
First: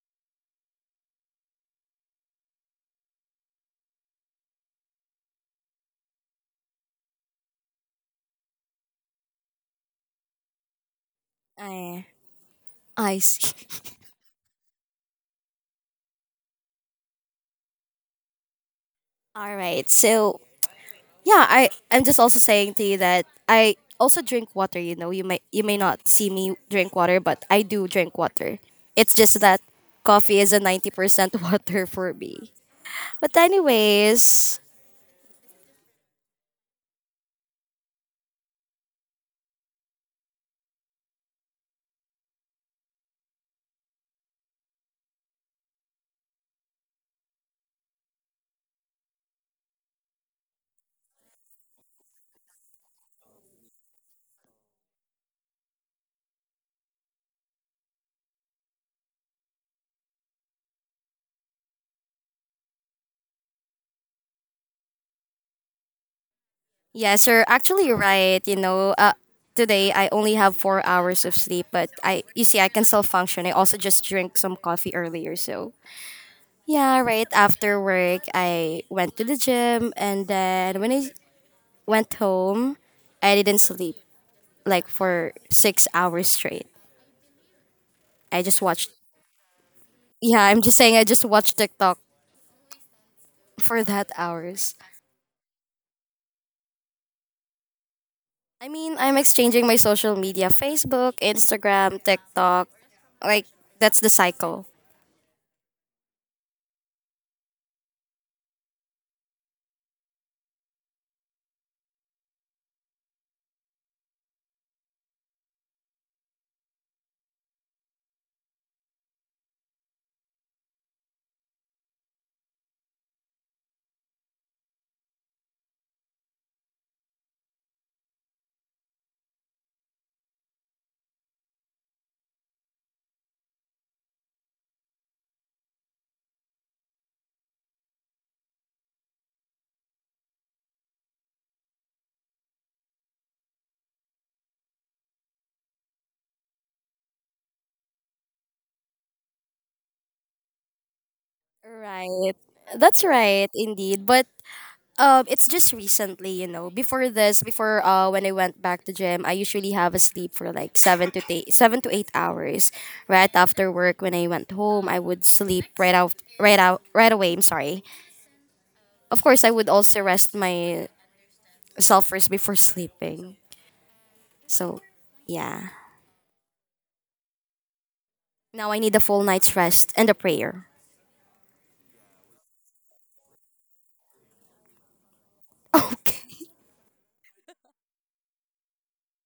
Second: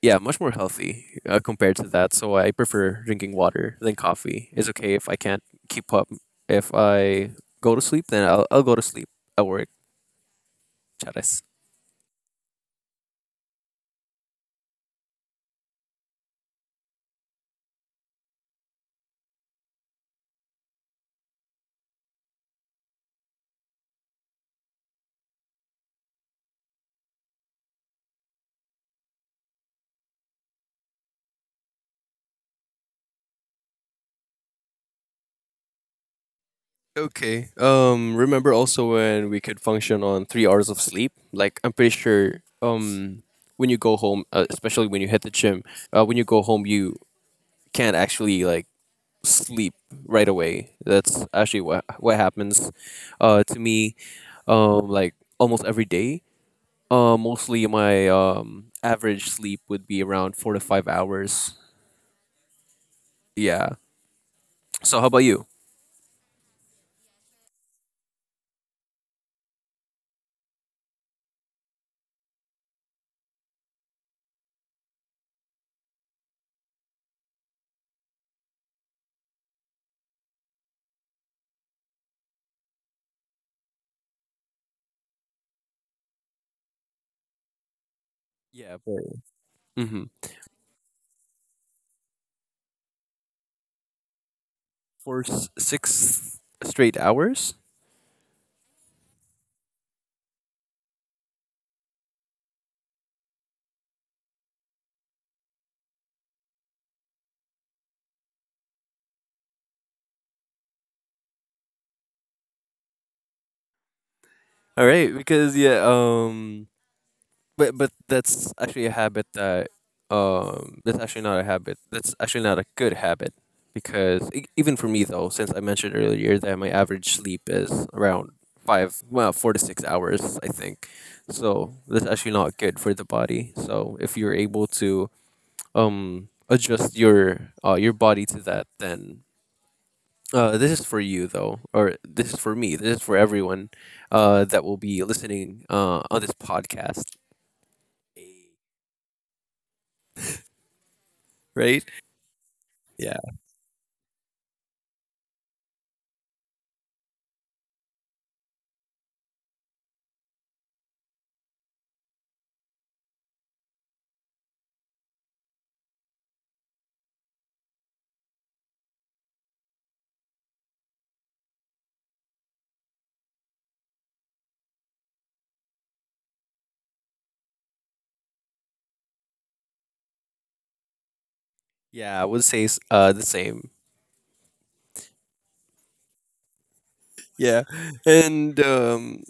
Speaker 1: yeah, much more healthy, compared to that. So I prefer drinking water than coffee. It's okay if I can't keep up. If I go to sleep, then I'll go to sleep at work. Charas.
Speaker 2: I, I see. *laughs* All right. So, yeah, I'm just also saying to you that I also drink water. You know, you may not see me drink water, but I do drink water. It's just that coffee is a 90% *laughs* water for me. But anyways,
Speaker 1: Okay. Um, remember also when we could function on 3 hours of sleep. Like I'm pretty sure. Um, when you go home, especially when you hit the gym, when you go home, you can't actually like sleep right away. That's actually what happens, to me. Um, like almost every day. Mostly my average sleep would be around 4 to 5 hours. Yeah. So how about you?
Speaker 2: yes, you're actually right, you know. Today I only have 4 hours of sleep, but I, you see, I can still function. I also just drink some coffee earlier. So yeah, right after work I went to the gym, and then when I went home I didn't sleep like for 6 hours straight. I just
Speaker 1: Yeah,
Speaker 2: watched.
Speaker 1: very. Mm-hmm.
Speaker 2: Yeah, I'm just saying I just watched TikTok for that hours.
Speaker 1: For six straight hours.
Speaker 2: I mean, I'm exchanging my social media: Facebook, Instagram, TikTok. Like that's the cycle.
Speaker 1: All right, because yeah, but that's actually a habit, that's actually not a good habit, because even for me though, since I mentioned earlier that my average sleep is around five well 4 to 6 hours, I think. So that's actually not good for the body, so if you're able to adjust your body to that, then this is for you though, or this is for me. This is for everyone that will be listening on this podcast, right?
Speaker 2: Right. That's
Speaker 1: Yeah.
Speaker 2: right, indeed. But it's just recently, you know. Before this, before when I went back to gym, I usually have a sleep for like 7 to 8 hours. Right after work, when I went home, I would sleep right out, right out, right away. I'm sorry. Of course, I would also rest myself first before sleeping. So, yeah. Now I need a full night's rest and a prayer. *laughs*
Speaker 1: Yeah, I would say the same.
Speaker 2: Okay.
Speaker 1: Yeah. And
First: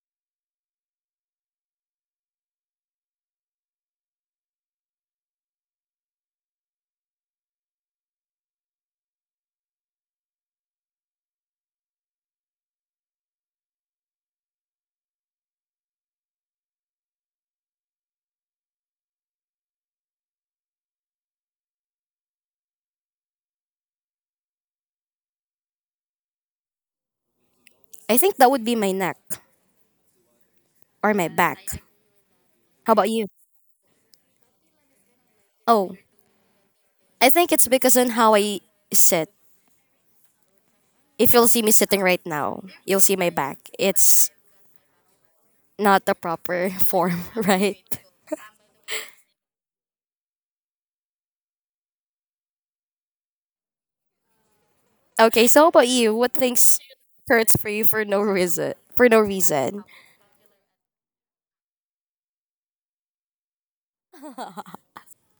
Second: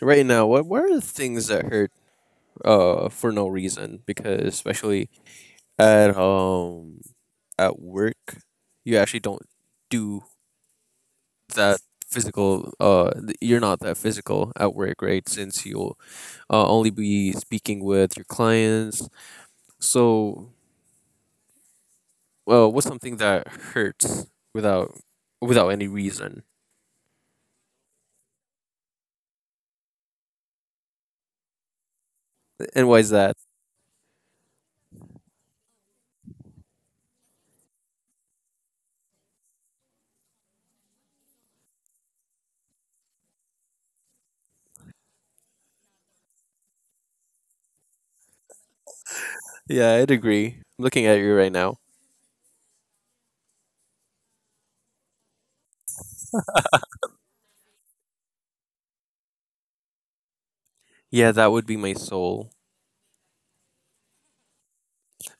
Speaker 1: right now, what are the things that hurt for no reason? Because especially at um at work, you actually don't do that you're not that physical at work, right? Since you'll only be speaking with your clients. So, what's something that hurts without without any reason?
Speaker 2: I think that would be my neck or my back.
Speaker 1: And
Speaker 2: How
Speaker 1: why
Speaker 2: about
Speaker 1: is
Speaker 2: you?
Speaker 1: that?
Speaker 2: Oh, I think it's because on how I sit. If you'll see me sitting right now, you'll see my back. It's not the proper *laughs* form, right?
Speaker 1: Yeah, I'd agree, looking at you right now.
Speaker 2: Okay, so how about you? What things hurts for you for no reason? For no reason.
Speaker 1: Yeah, that would be my soul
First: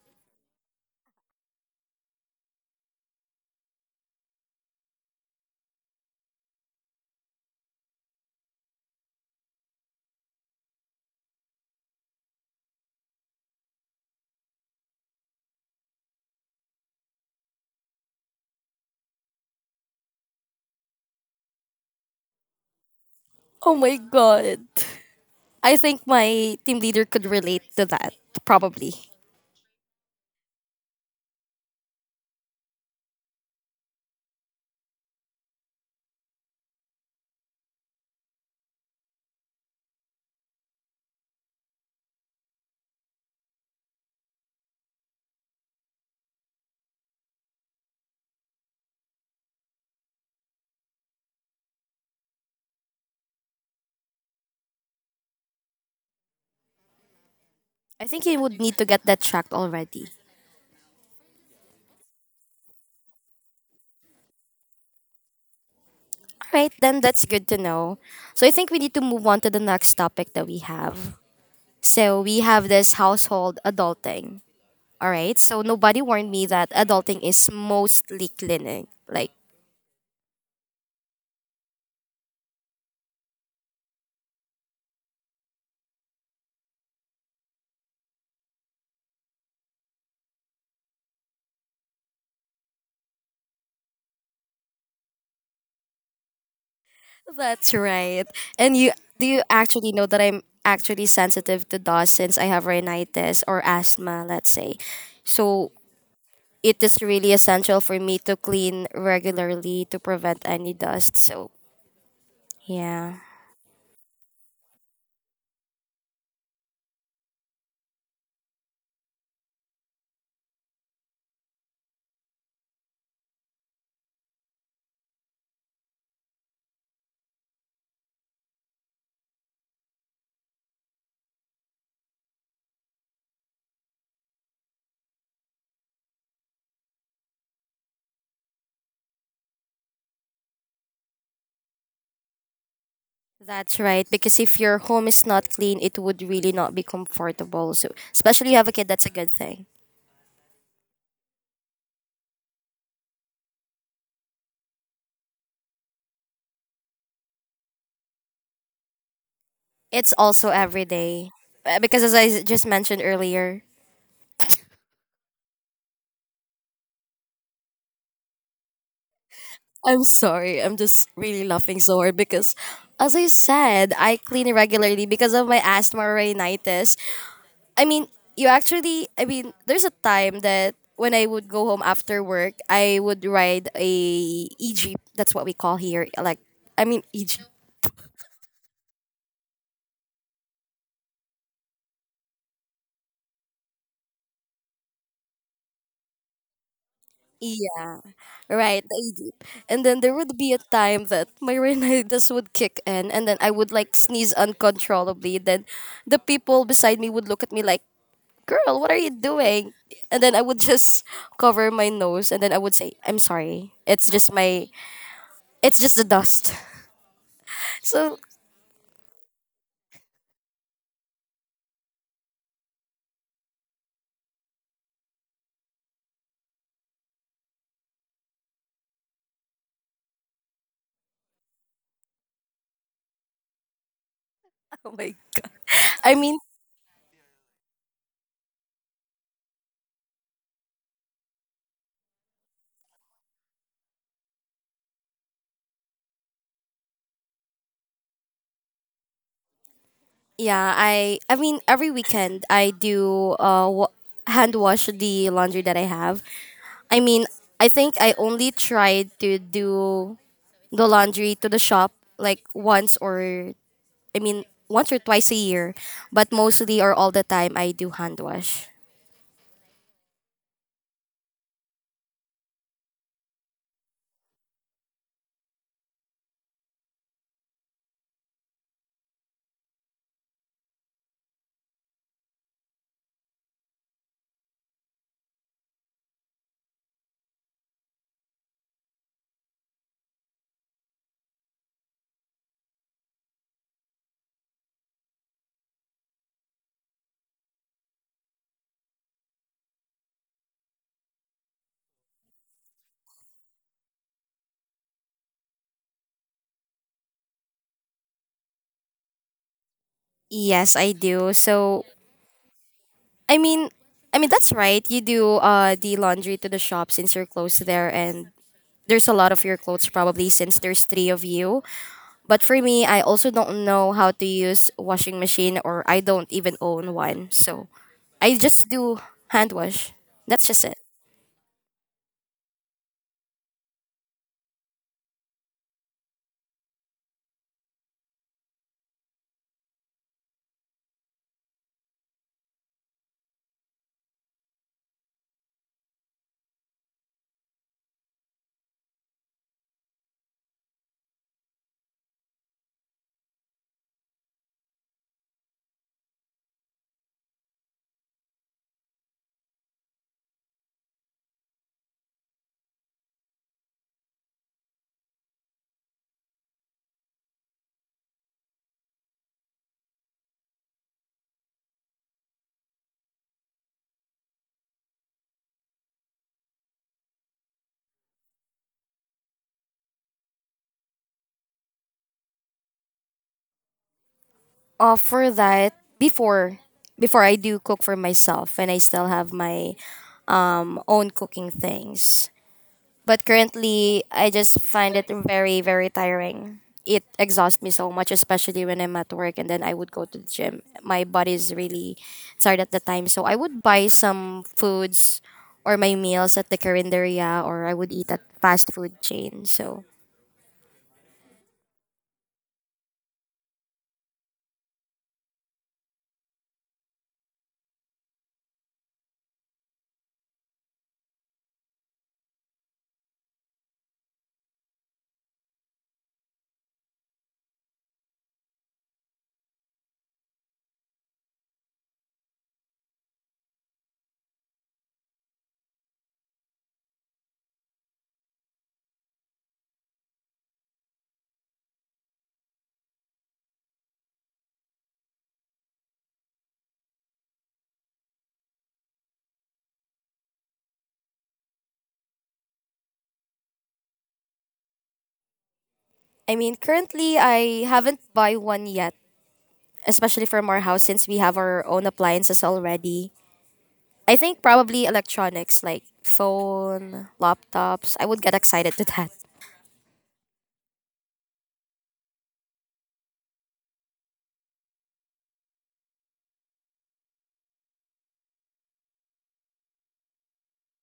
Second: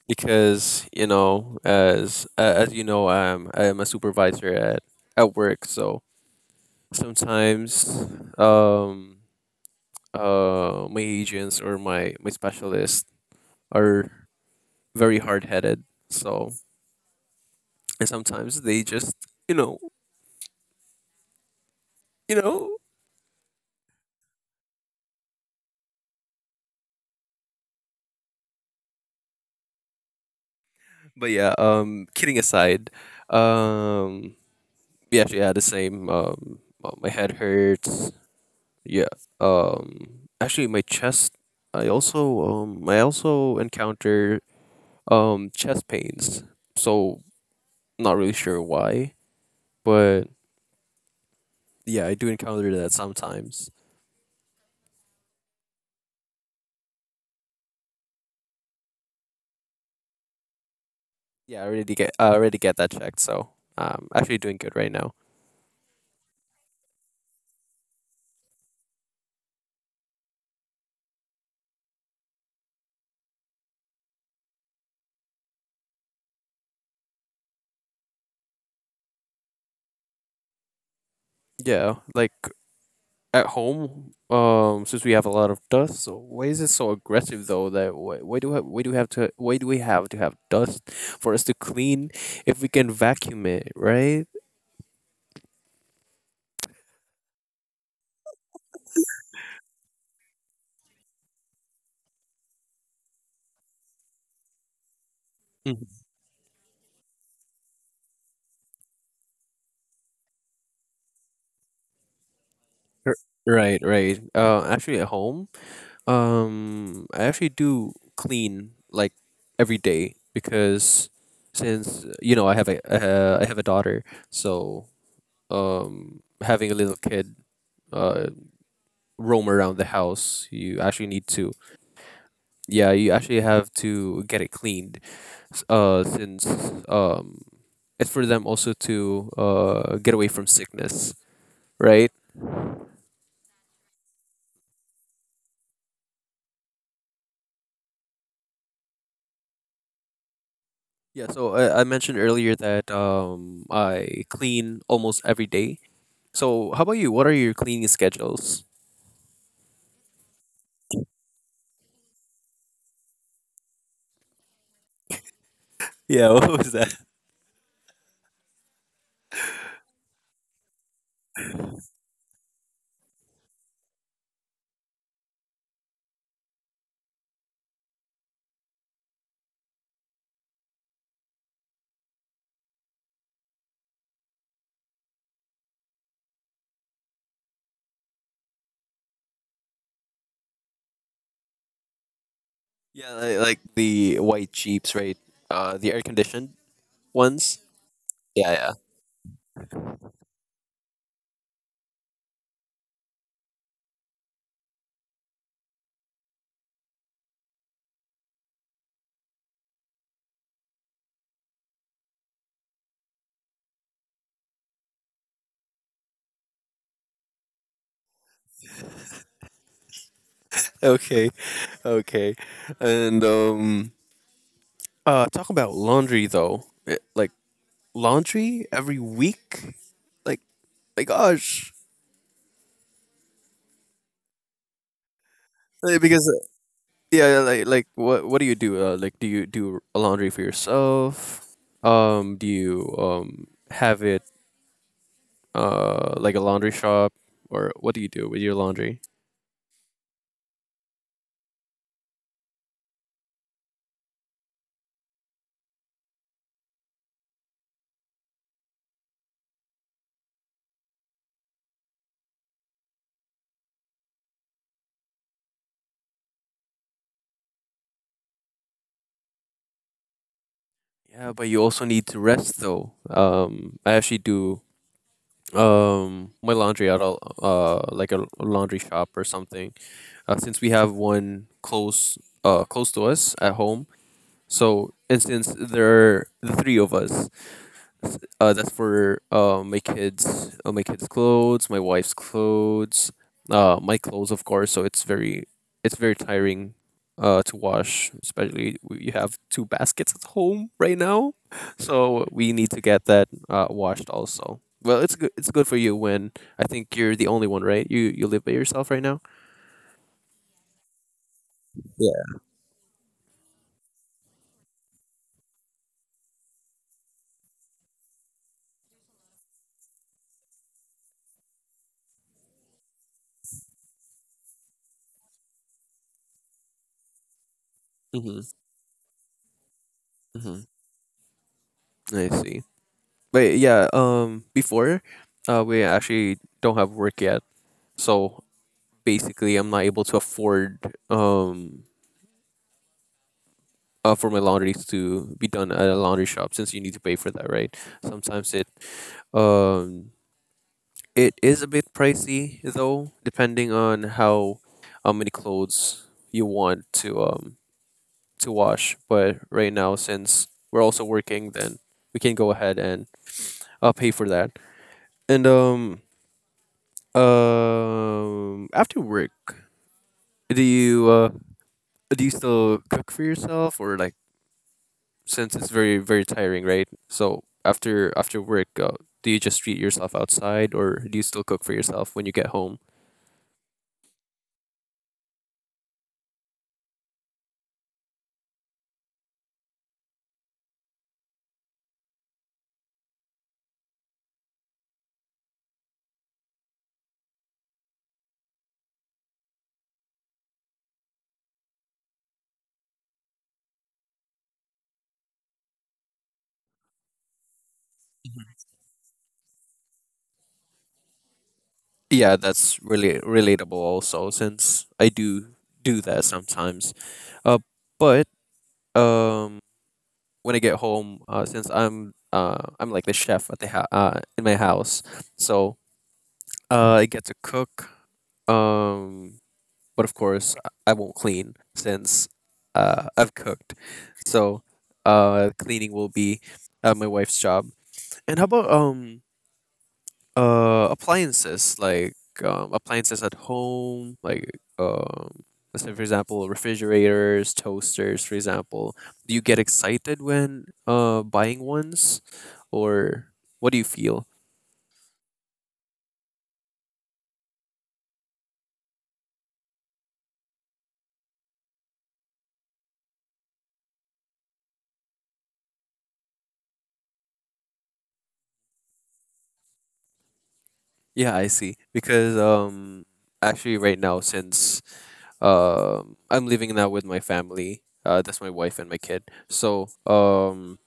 Speaker 1: because you know, as you know, I'm a supervisor at work, so sometimes um my agents or my specialists are very hard headed. So and sometimes they just you know, you know.
Speaker 2: Oh my god. I think my team leader could relate to that, probably.
Speaker 1: But yeah, kidding aside, um, yeah, yeah, the same. My head hurts. Yeah. Um, actually, my chest. I also encounter chest pains. So not really sure why, but yeah, I do encounter that sometimes.
Speaker 2: I think he would need to get that checked already.
Speaker 1: Yeah, I already get, I already get that checked. So actually doing good right now.
Speaker 2: All right, then that's good to know. So I think we need to move on to the next topic that we have. So we have this household adulting. All right, so nobody warned me that adulting is mostly cleaning. Like,
Speaker 1: Yeah, like at home. Since we have a lot of dust, so why is it so aggressive though? That why do we have to, why do we have to have dust for us to clean if we can vacuum it, right?
Speaker 2: that's right. And you do you actually know that I'm actually sensitive to dust since I have rhinitis or asthma, let's say. So it is really essential for me to clean regularly to prevent any dust. So,
Speaker 1: R-
Speaker 2: yeah.
Speaker 1: Right, right. Actually, at home, I actually do clean like every day because since you know I have a daughter, so having a little kid uh roam around the house, you actually need to yeah you actually have to get it cleaned since um it's for them also to get away from sickness, right?
Speaker 2: That's right. Because if your home is not clean, it would really not be comfortable. So, especially you have a kid, that's a good thing.
Speaker 1: Yeah, so I mentioned earlier that I clean almost every day. So how about you? What are your cleaning schedules?
Speaker 2: It's also every day. Because as just mentioned earlier,
Speaker 1: Yeah, *laughs* what was that?
Speaker 2: I'm sorry. I'm just really laughing so hard because, as I said, I clean regularly because of my asthma or rhinitis. I mean, you actually, I mean, there's a time that when I would go home after work, I would ride a e-jeep. That's what we call here. Like, I mean, e-jeep.
Speaker 1: Yeah, like the white Jeeps, right? The air conditioned ones.
Speaker 2: Yeah,
Speaker 1: Yeah, yeah.
Speaker 2: right, the e-jeep. And then there would be a time that my *laughs* rhinitis would kick in, and then I would like sneeze uncontrollably. Then the people beside me would look at me like, girl, what are you doing? And then I would *laughs* just cover my nose, and then I would say, I'm sorry. It's just the dust. *laughs* So,
Speaker 1: Okay, okay. And talk about laundry though. Eh, like laundry every week. Like my gosh.
Speaker 2: oh my God.
Speaker 1: Eh,
Speaker 2: I
Speaker 1: because,
Speaker 2: mean,
Speaker 1: yeah, like what do you do? Like do you do a laundry for yourself? Do you have it like a laundry shop or what do you do with your laundry?
Speaker 2: yeah, I mean every weekend I do hand wash the laundry that I have. I mean, I think I only tried to do the laundry to the shop like I mean once or twice a year, but mostly or all the time I do hand wash.
Speaker 1: Yeah, but you also need to rest though. I actually do my laundry at a like a laundry shop or something. Since we have one close close to us at home, so and since there are the 3 of us, that's for my kids' clothes, my wife's clothes, my clothes, of course. So it's very tiring, to wash. Especially we have 2 baskets at home right now, so we need to get that washed also. Well, it's good. It's good for you. When I think you're the only one, right? You live by yourself right now.
Speaker 2: Yes, I do. So
Speaker 1: Yeah.
Speaker 2: I mean, I mean that's right. You do the laundry to the shop since you're close there, and there's a lot of your clothes probably since there's three of you. But for me, I also don't know how to use washing machine, or I don't even own one. So I
Speaker 1: Mm-hmm.
Speaker 2: just do hand wash. That's
Speaker 1: Mm-hmm.
Speaker 2: just it.
Speaker 1: I see. But yeah, before, we actually don't have work yet, so basically I'm not able to afford um for my laundries to be done at a laundry shop since you need to pay for that, right? Sometimes it um it is a bit pricey though, depending on how many clothes you want to wash. But right now, since we're also working, then we can go ahead and pay for that. And after work, do you do you still cook for yourself, or like, since it's very very tiring, right? So after work, do you just treat yourself outside, or do you still cook for yourself when you get home?
Speaker 2: For that, before I do cook for myself and I still have my own cooking things. But currently, I just find it very, very tiring. It exhausts me so much, especially when I'm at work and then I would go to the gym. My body is really tired at the time. So I would buy some foods or my meals at the Carinderia, or I would eat at fast food chain. So,
Speaker 1: Yeah, that's really relatable also, since I do that sometimes. Uh, but um, when I get home, since I'm like the chef at in my house, so I get to cook. Um, but of course I won't clean since I've cooked. So cleaning will be my wife's job. And how about appliances like appliances at home, like um let's say for example refrigerators, toasters, for example. Do you get excited when buying ones, or what do you feel?
Speaker 2: I mean, currently, I haven't buy one yet, especially from our house since we have our own appliances already. I think probably electronics like phone, laptops. I would get excited to that.
Speaker 1: Yeah, I see. Because actually right now, since I'm living now with my family. That's my wife and my kid. So, um,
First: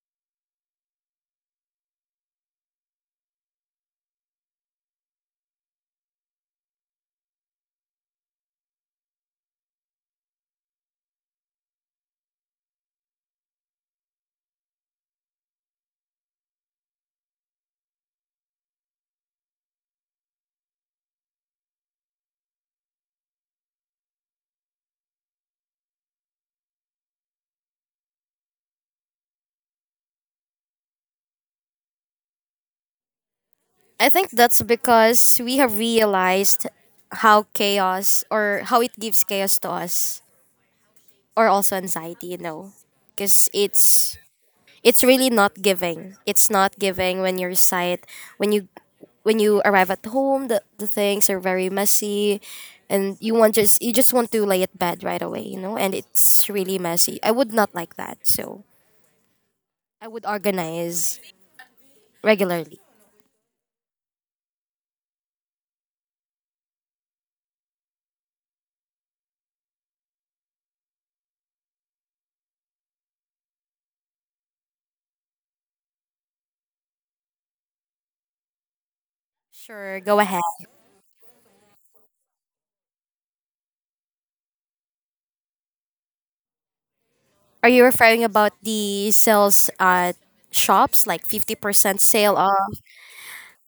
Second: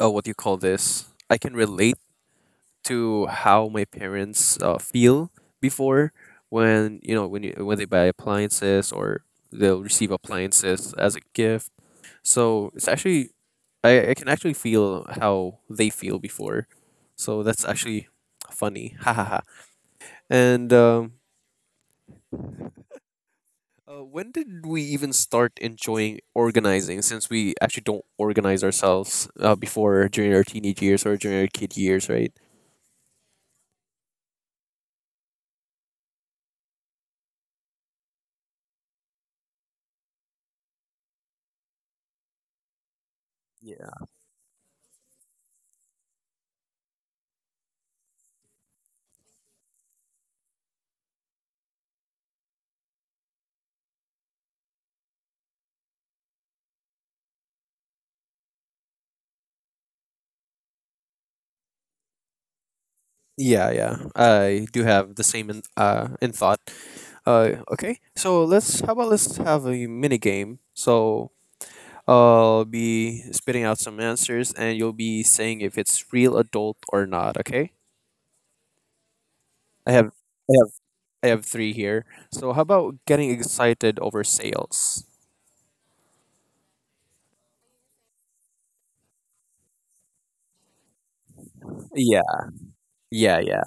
Speaker 1: uh, what do you call this? I can relate to how my parents feel before when you know when you when they buy appliances, or they'll receive appliances as a gift. So it's actually I can actually feel how they feel before. So that's actually funny. *laughs* Ha ha ha. And when did we even start enjoying organizing? Since we actually don't organize ourselves before during our teenage years or during our kid years, right?
Speaker 2: I think that's because we have realized how chaos or how it gives chaos to us, or also anxiety, you know. Cuz
Speaker 1: Yeah.
Speaker 2: it's it's really not giving. It's not giving when you're sight when you when you arrive at home, the things are very messy and you just want to lay at bed right away, you know, and it's really messy. I would not like that. So, I would organize regularly.
Speaker 1: Yeah. I do have the same in thought. Okay. So let's how about let's have a mini game. So I'll be spitting out some answers, and you'll be saying if it's real adult or not. Okay. I
Speaker 2: Sure,
Speaker 1: have.
Speaker 2: go ahead.
Speaker 1: I have. I have three here. So how about getting excited over sales?
Speaker 2: Are you referring about the sales at shops, like 50%
Speaker 1: Yeah.
Speaker 2: sale off?
Speaker 1: Yeah. Yeah.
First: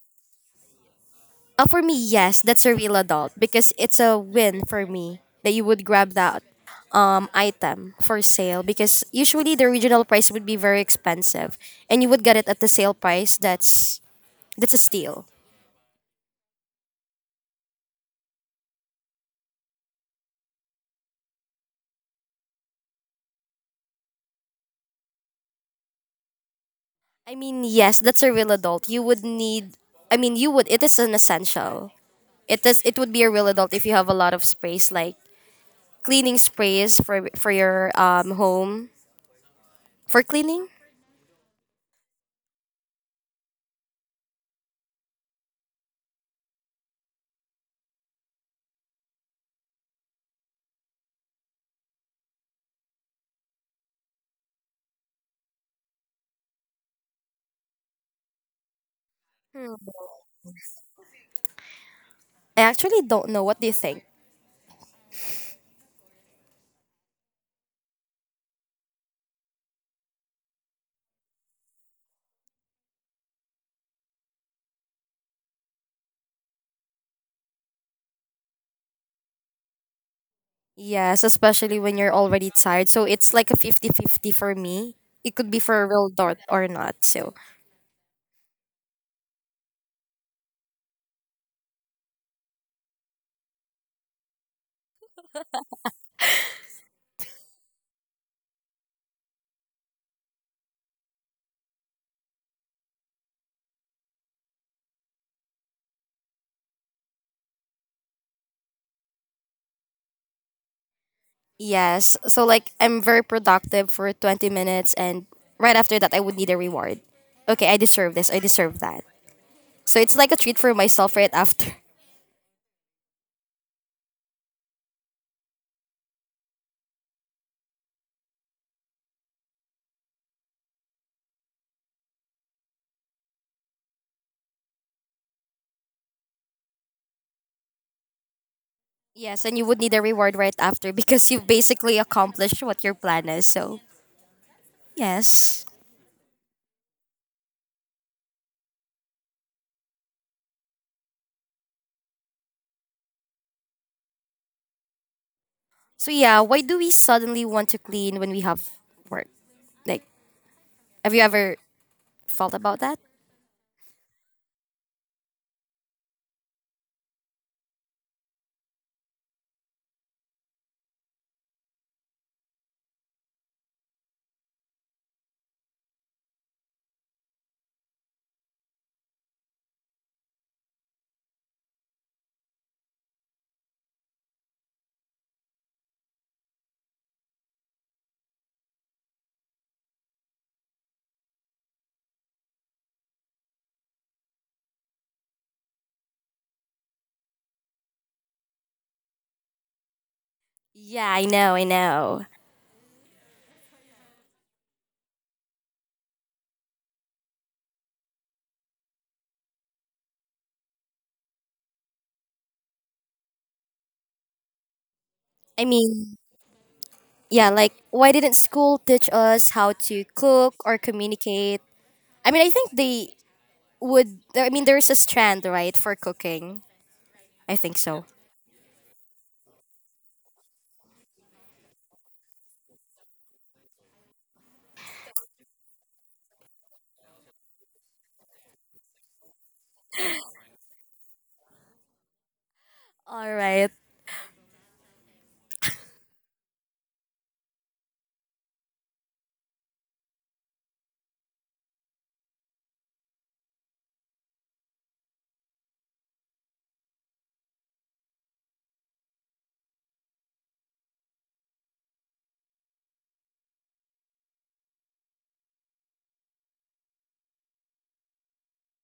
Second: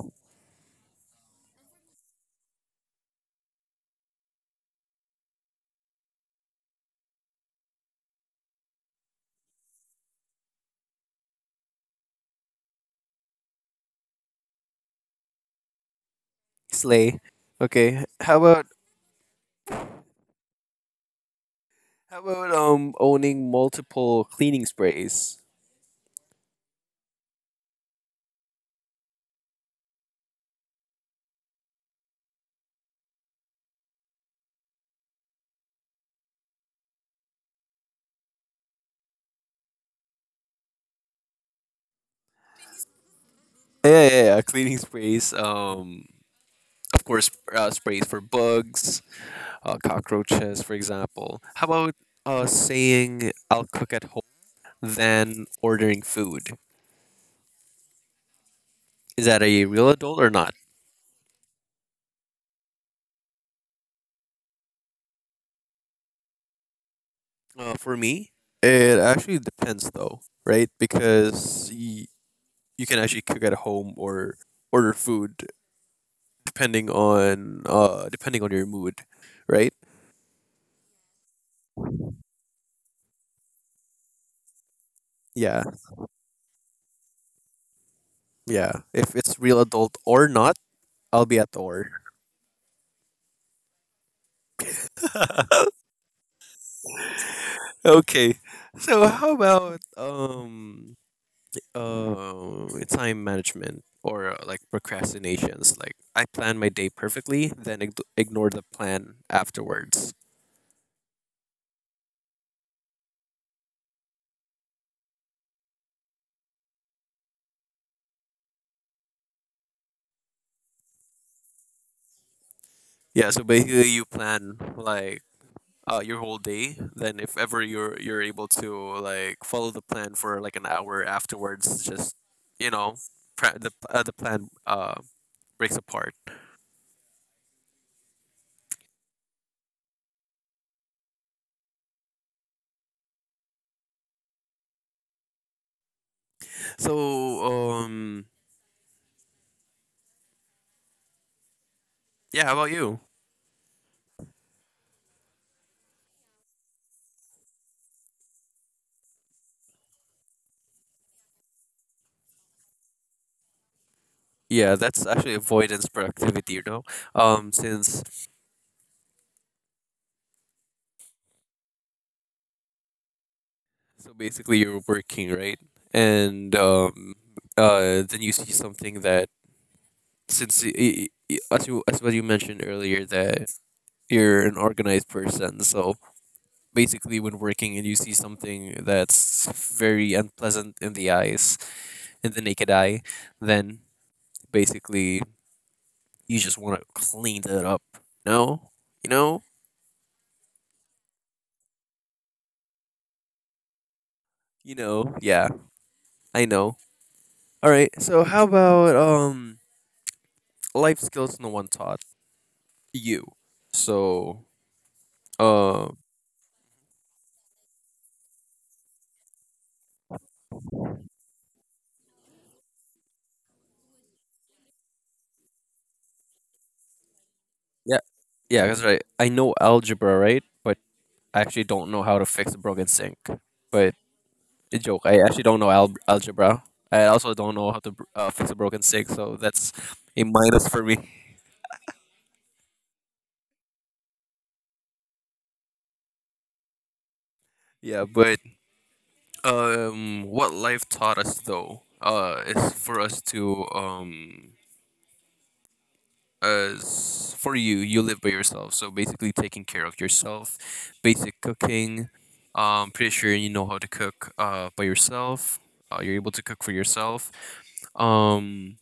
Speaker 2: For me, yes, that's a real adult because it's a win for me that you would grab that item for sale because usually the original price would be very expensive, and you would get it at the sale price. That's a steal.
Speaker 1: Slay. Okay. How about owning multiple cleaning sprays?
Speaker 2: I mean, yes, that's a real adult. You would need I mean, you would it is an essential. It would be a real adult if you have a lot of space like cleaning sprays for your home for cleaning?
Speaker 1: Yeah, yeah, yeah. Cleaning sprays. Of course, sprays for bugs, cockroaches, for example. How about saying I'll cook at home than ordering food? Is that a
Speaker 2: Hmm.
Speaker 1: real adult or not?
Speaker 2: I actually don't know. What do you think?
Speaker 1: For me, it actually depends though, right? Because you can actually cook at home or order food depending on depending on your mood, right?
Speaker 2: Yes, especially when you're already tired. So it's like a 50 50 for me. It could be
Speaker 1: Yeah,
Speaker 2: for a real dot or not. So
Speaker 1: yeah. If it's real adult or not, I'll be at or. *laughs* Okay. So how about time management or like procrastinations? Like I plan my day perfectly, then ignore the plan afterwards.
Speaker 2: yes. So like I'm very productive for 20 minutes, and right after that I would need a reward. Okay, I deserve this. I deserve that. So it's like a treat for myself right after. *laughs*
Speaker 1: Yeah. So basically, you plan like your whole day. Then if ever you're able to like follow the plan for like an hour afterwards, just you know, the plan breaks apart.
Speaker 2: Yes, and you would need a reward right after because you basically accomplished what your plan is. So yes.
Speaker 1: So yeah, how about you?
Speaker 2: So yeah, why do we suddenly want to clean when we have work? Like, have you ever felt about that?
Speaker 1: Yeah, that's actually avoidance productivity, you know. Since so basically you're working, right, and then you see something that, since as you as what you mentioned earlier, that you're an organized person, so basically when working and you see something that's very unpleasant in the eyes, in the naked eye, then basically you just want to clean that up. No, you know.
Speaker 2: Yeah, I know, I know.
Speaker 1: You know. Yeah, I know. All right, so how about life skills no one taught you. so
Speaker 2: I
Speaker 1: uh
Speaker 2: mean, yeah, like why didn't school teach us how to cook or communicate? I mean, I think they would. I mean, there is a strand right for cooking. I think
Speaker 1: yeah,
Speaker 2: so.
Speaker 1: yeah, that's right. I know algebra, right, but I actually don't know how to fix a broken sink. But a joke. I actually don't know algebra. I also don't know how to fix a broken stick, so that's a minus for me. *laughs*
Speaker 2: All right.
Speaker 1: Yeah, but what life taught us though, is for us to as for you, you live by yourself, so basically taking care of yourself, basic cooking. Pretty sure you know how to cook by yourself. You're able to cook for yourself. Um,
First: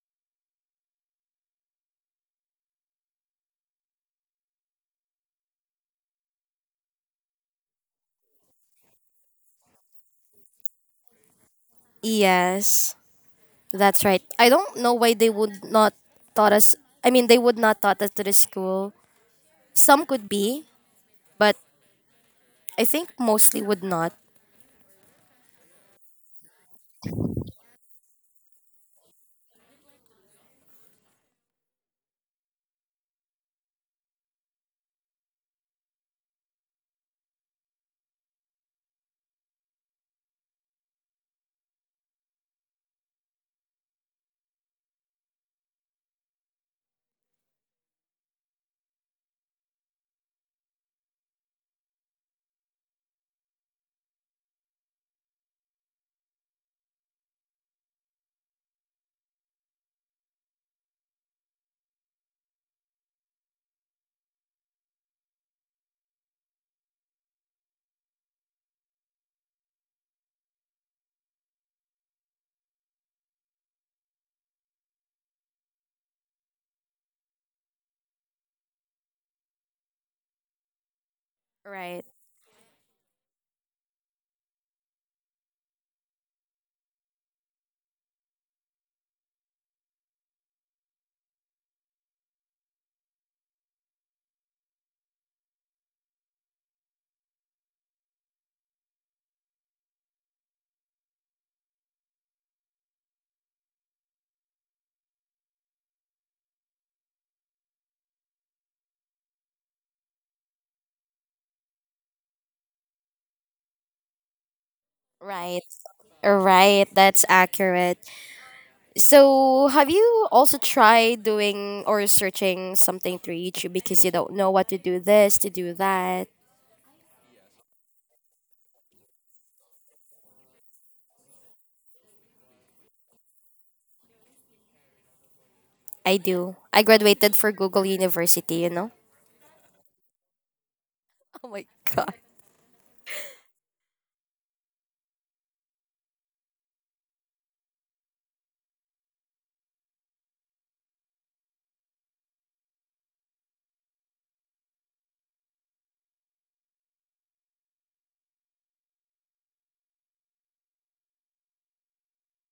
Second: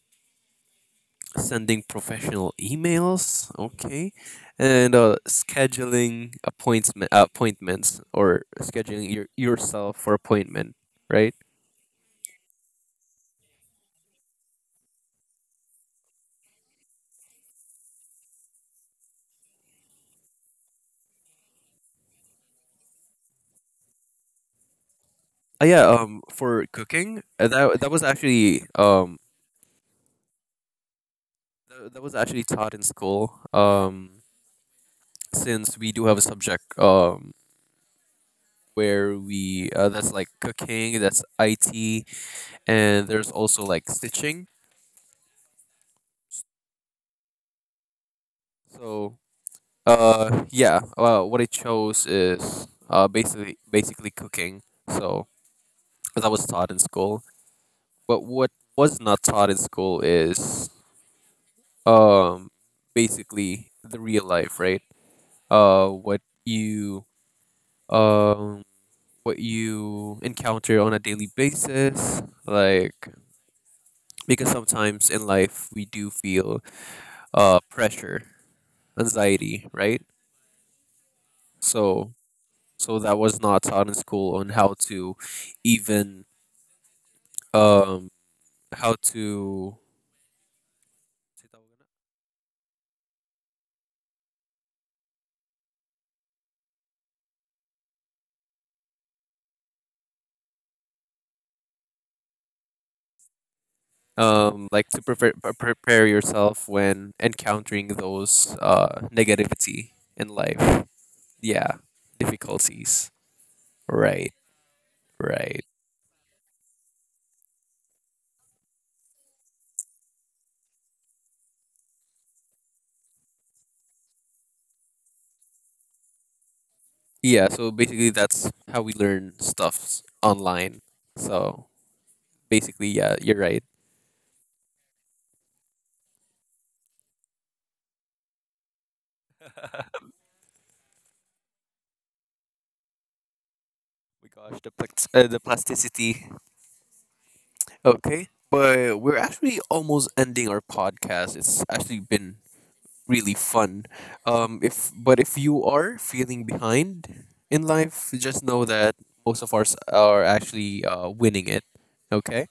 Speaker 1: sending professional emails, okay, and scheduling appointments, or scheduling your, yourself for appointment, right?
Speaker 2: Yes, that's right. I don't know why they would not taught us. I mean, they would not taught us to the school. Some could be, but I think mostly would not.
Speaker 1: Yeah, for cooking, that was actually that was actually taught in school. Since we do have a subject where we that's like cooking, that's IT, and there's also like stitching. So uh, yeah. Well, what I chose is basically cooking. So, as I was taught in school, but what was not taught in school is um basically the real life, right? Uh, what you um what you encounter on a daily basis, like because sometimes in life we do feel pressure, anxiety, right?
Speaker 2: Right,
Speaker 1: So so that was not taught in school on how to even um how to like to prepare yourself when encountering those negativity in life, yeah, difficulties, right,
Speaker 2: right,
Speaker 1: right,
Speaker 2: right. That's accurate. So, have you also tried doing or searching something through YouTube because you don't know what to do this, to do that?
Speaker 1: yeah. So basically that's how we learn stuffs online, so basically yeah, you're right.
Speaker 2: I do. I graduated for Google University, you know? *laughs* Oh my god.
Speaker 1: My gosh, the plasticity. Okay, but we're actually almost ending our podcast. It's actually been really fun. If but if you are feeling behind in life, just know that most of us are actually winning it. Okay.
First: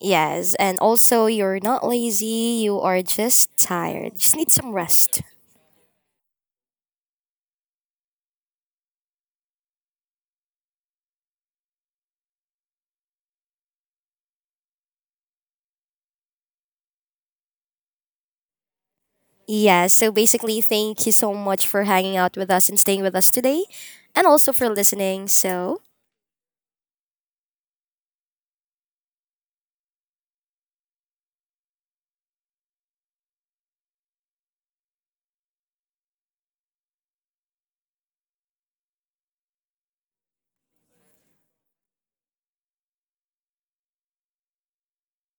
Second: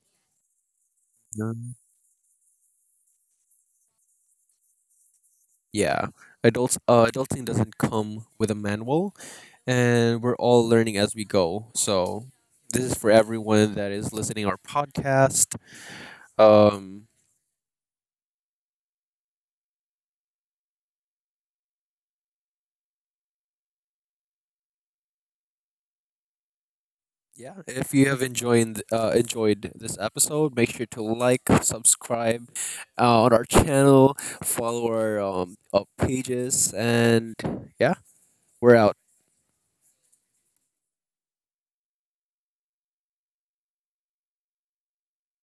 Speaker 2: Yes, and also you're
Speaker 1: Um,
Speaker 2: not lazy, you are just tired. Just need some rest.
Speaker 1: yeah. Adults, adulting doesn't come with a manual, and we're all learning as we go. So, this is for everyone that is listening our podcast. Um,
Speaker 2: Yeah, so basically, thank you so much for hanging out with us and staying with us today, and also for listening. So,
Speaker 1: Yeah, if you have enjoyed this episode, make sure to like, subscribe on our channel, follow our pages, and yeah, we're out.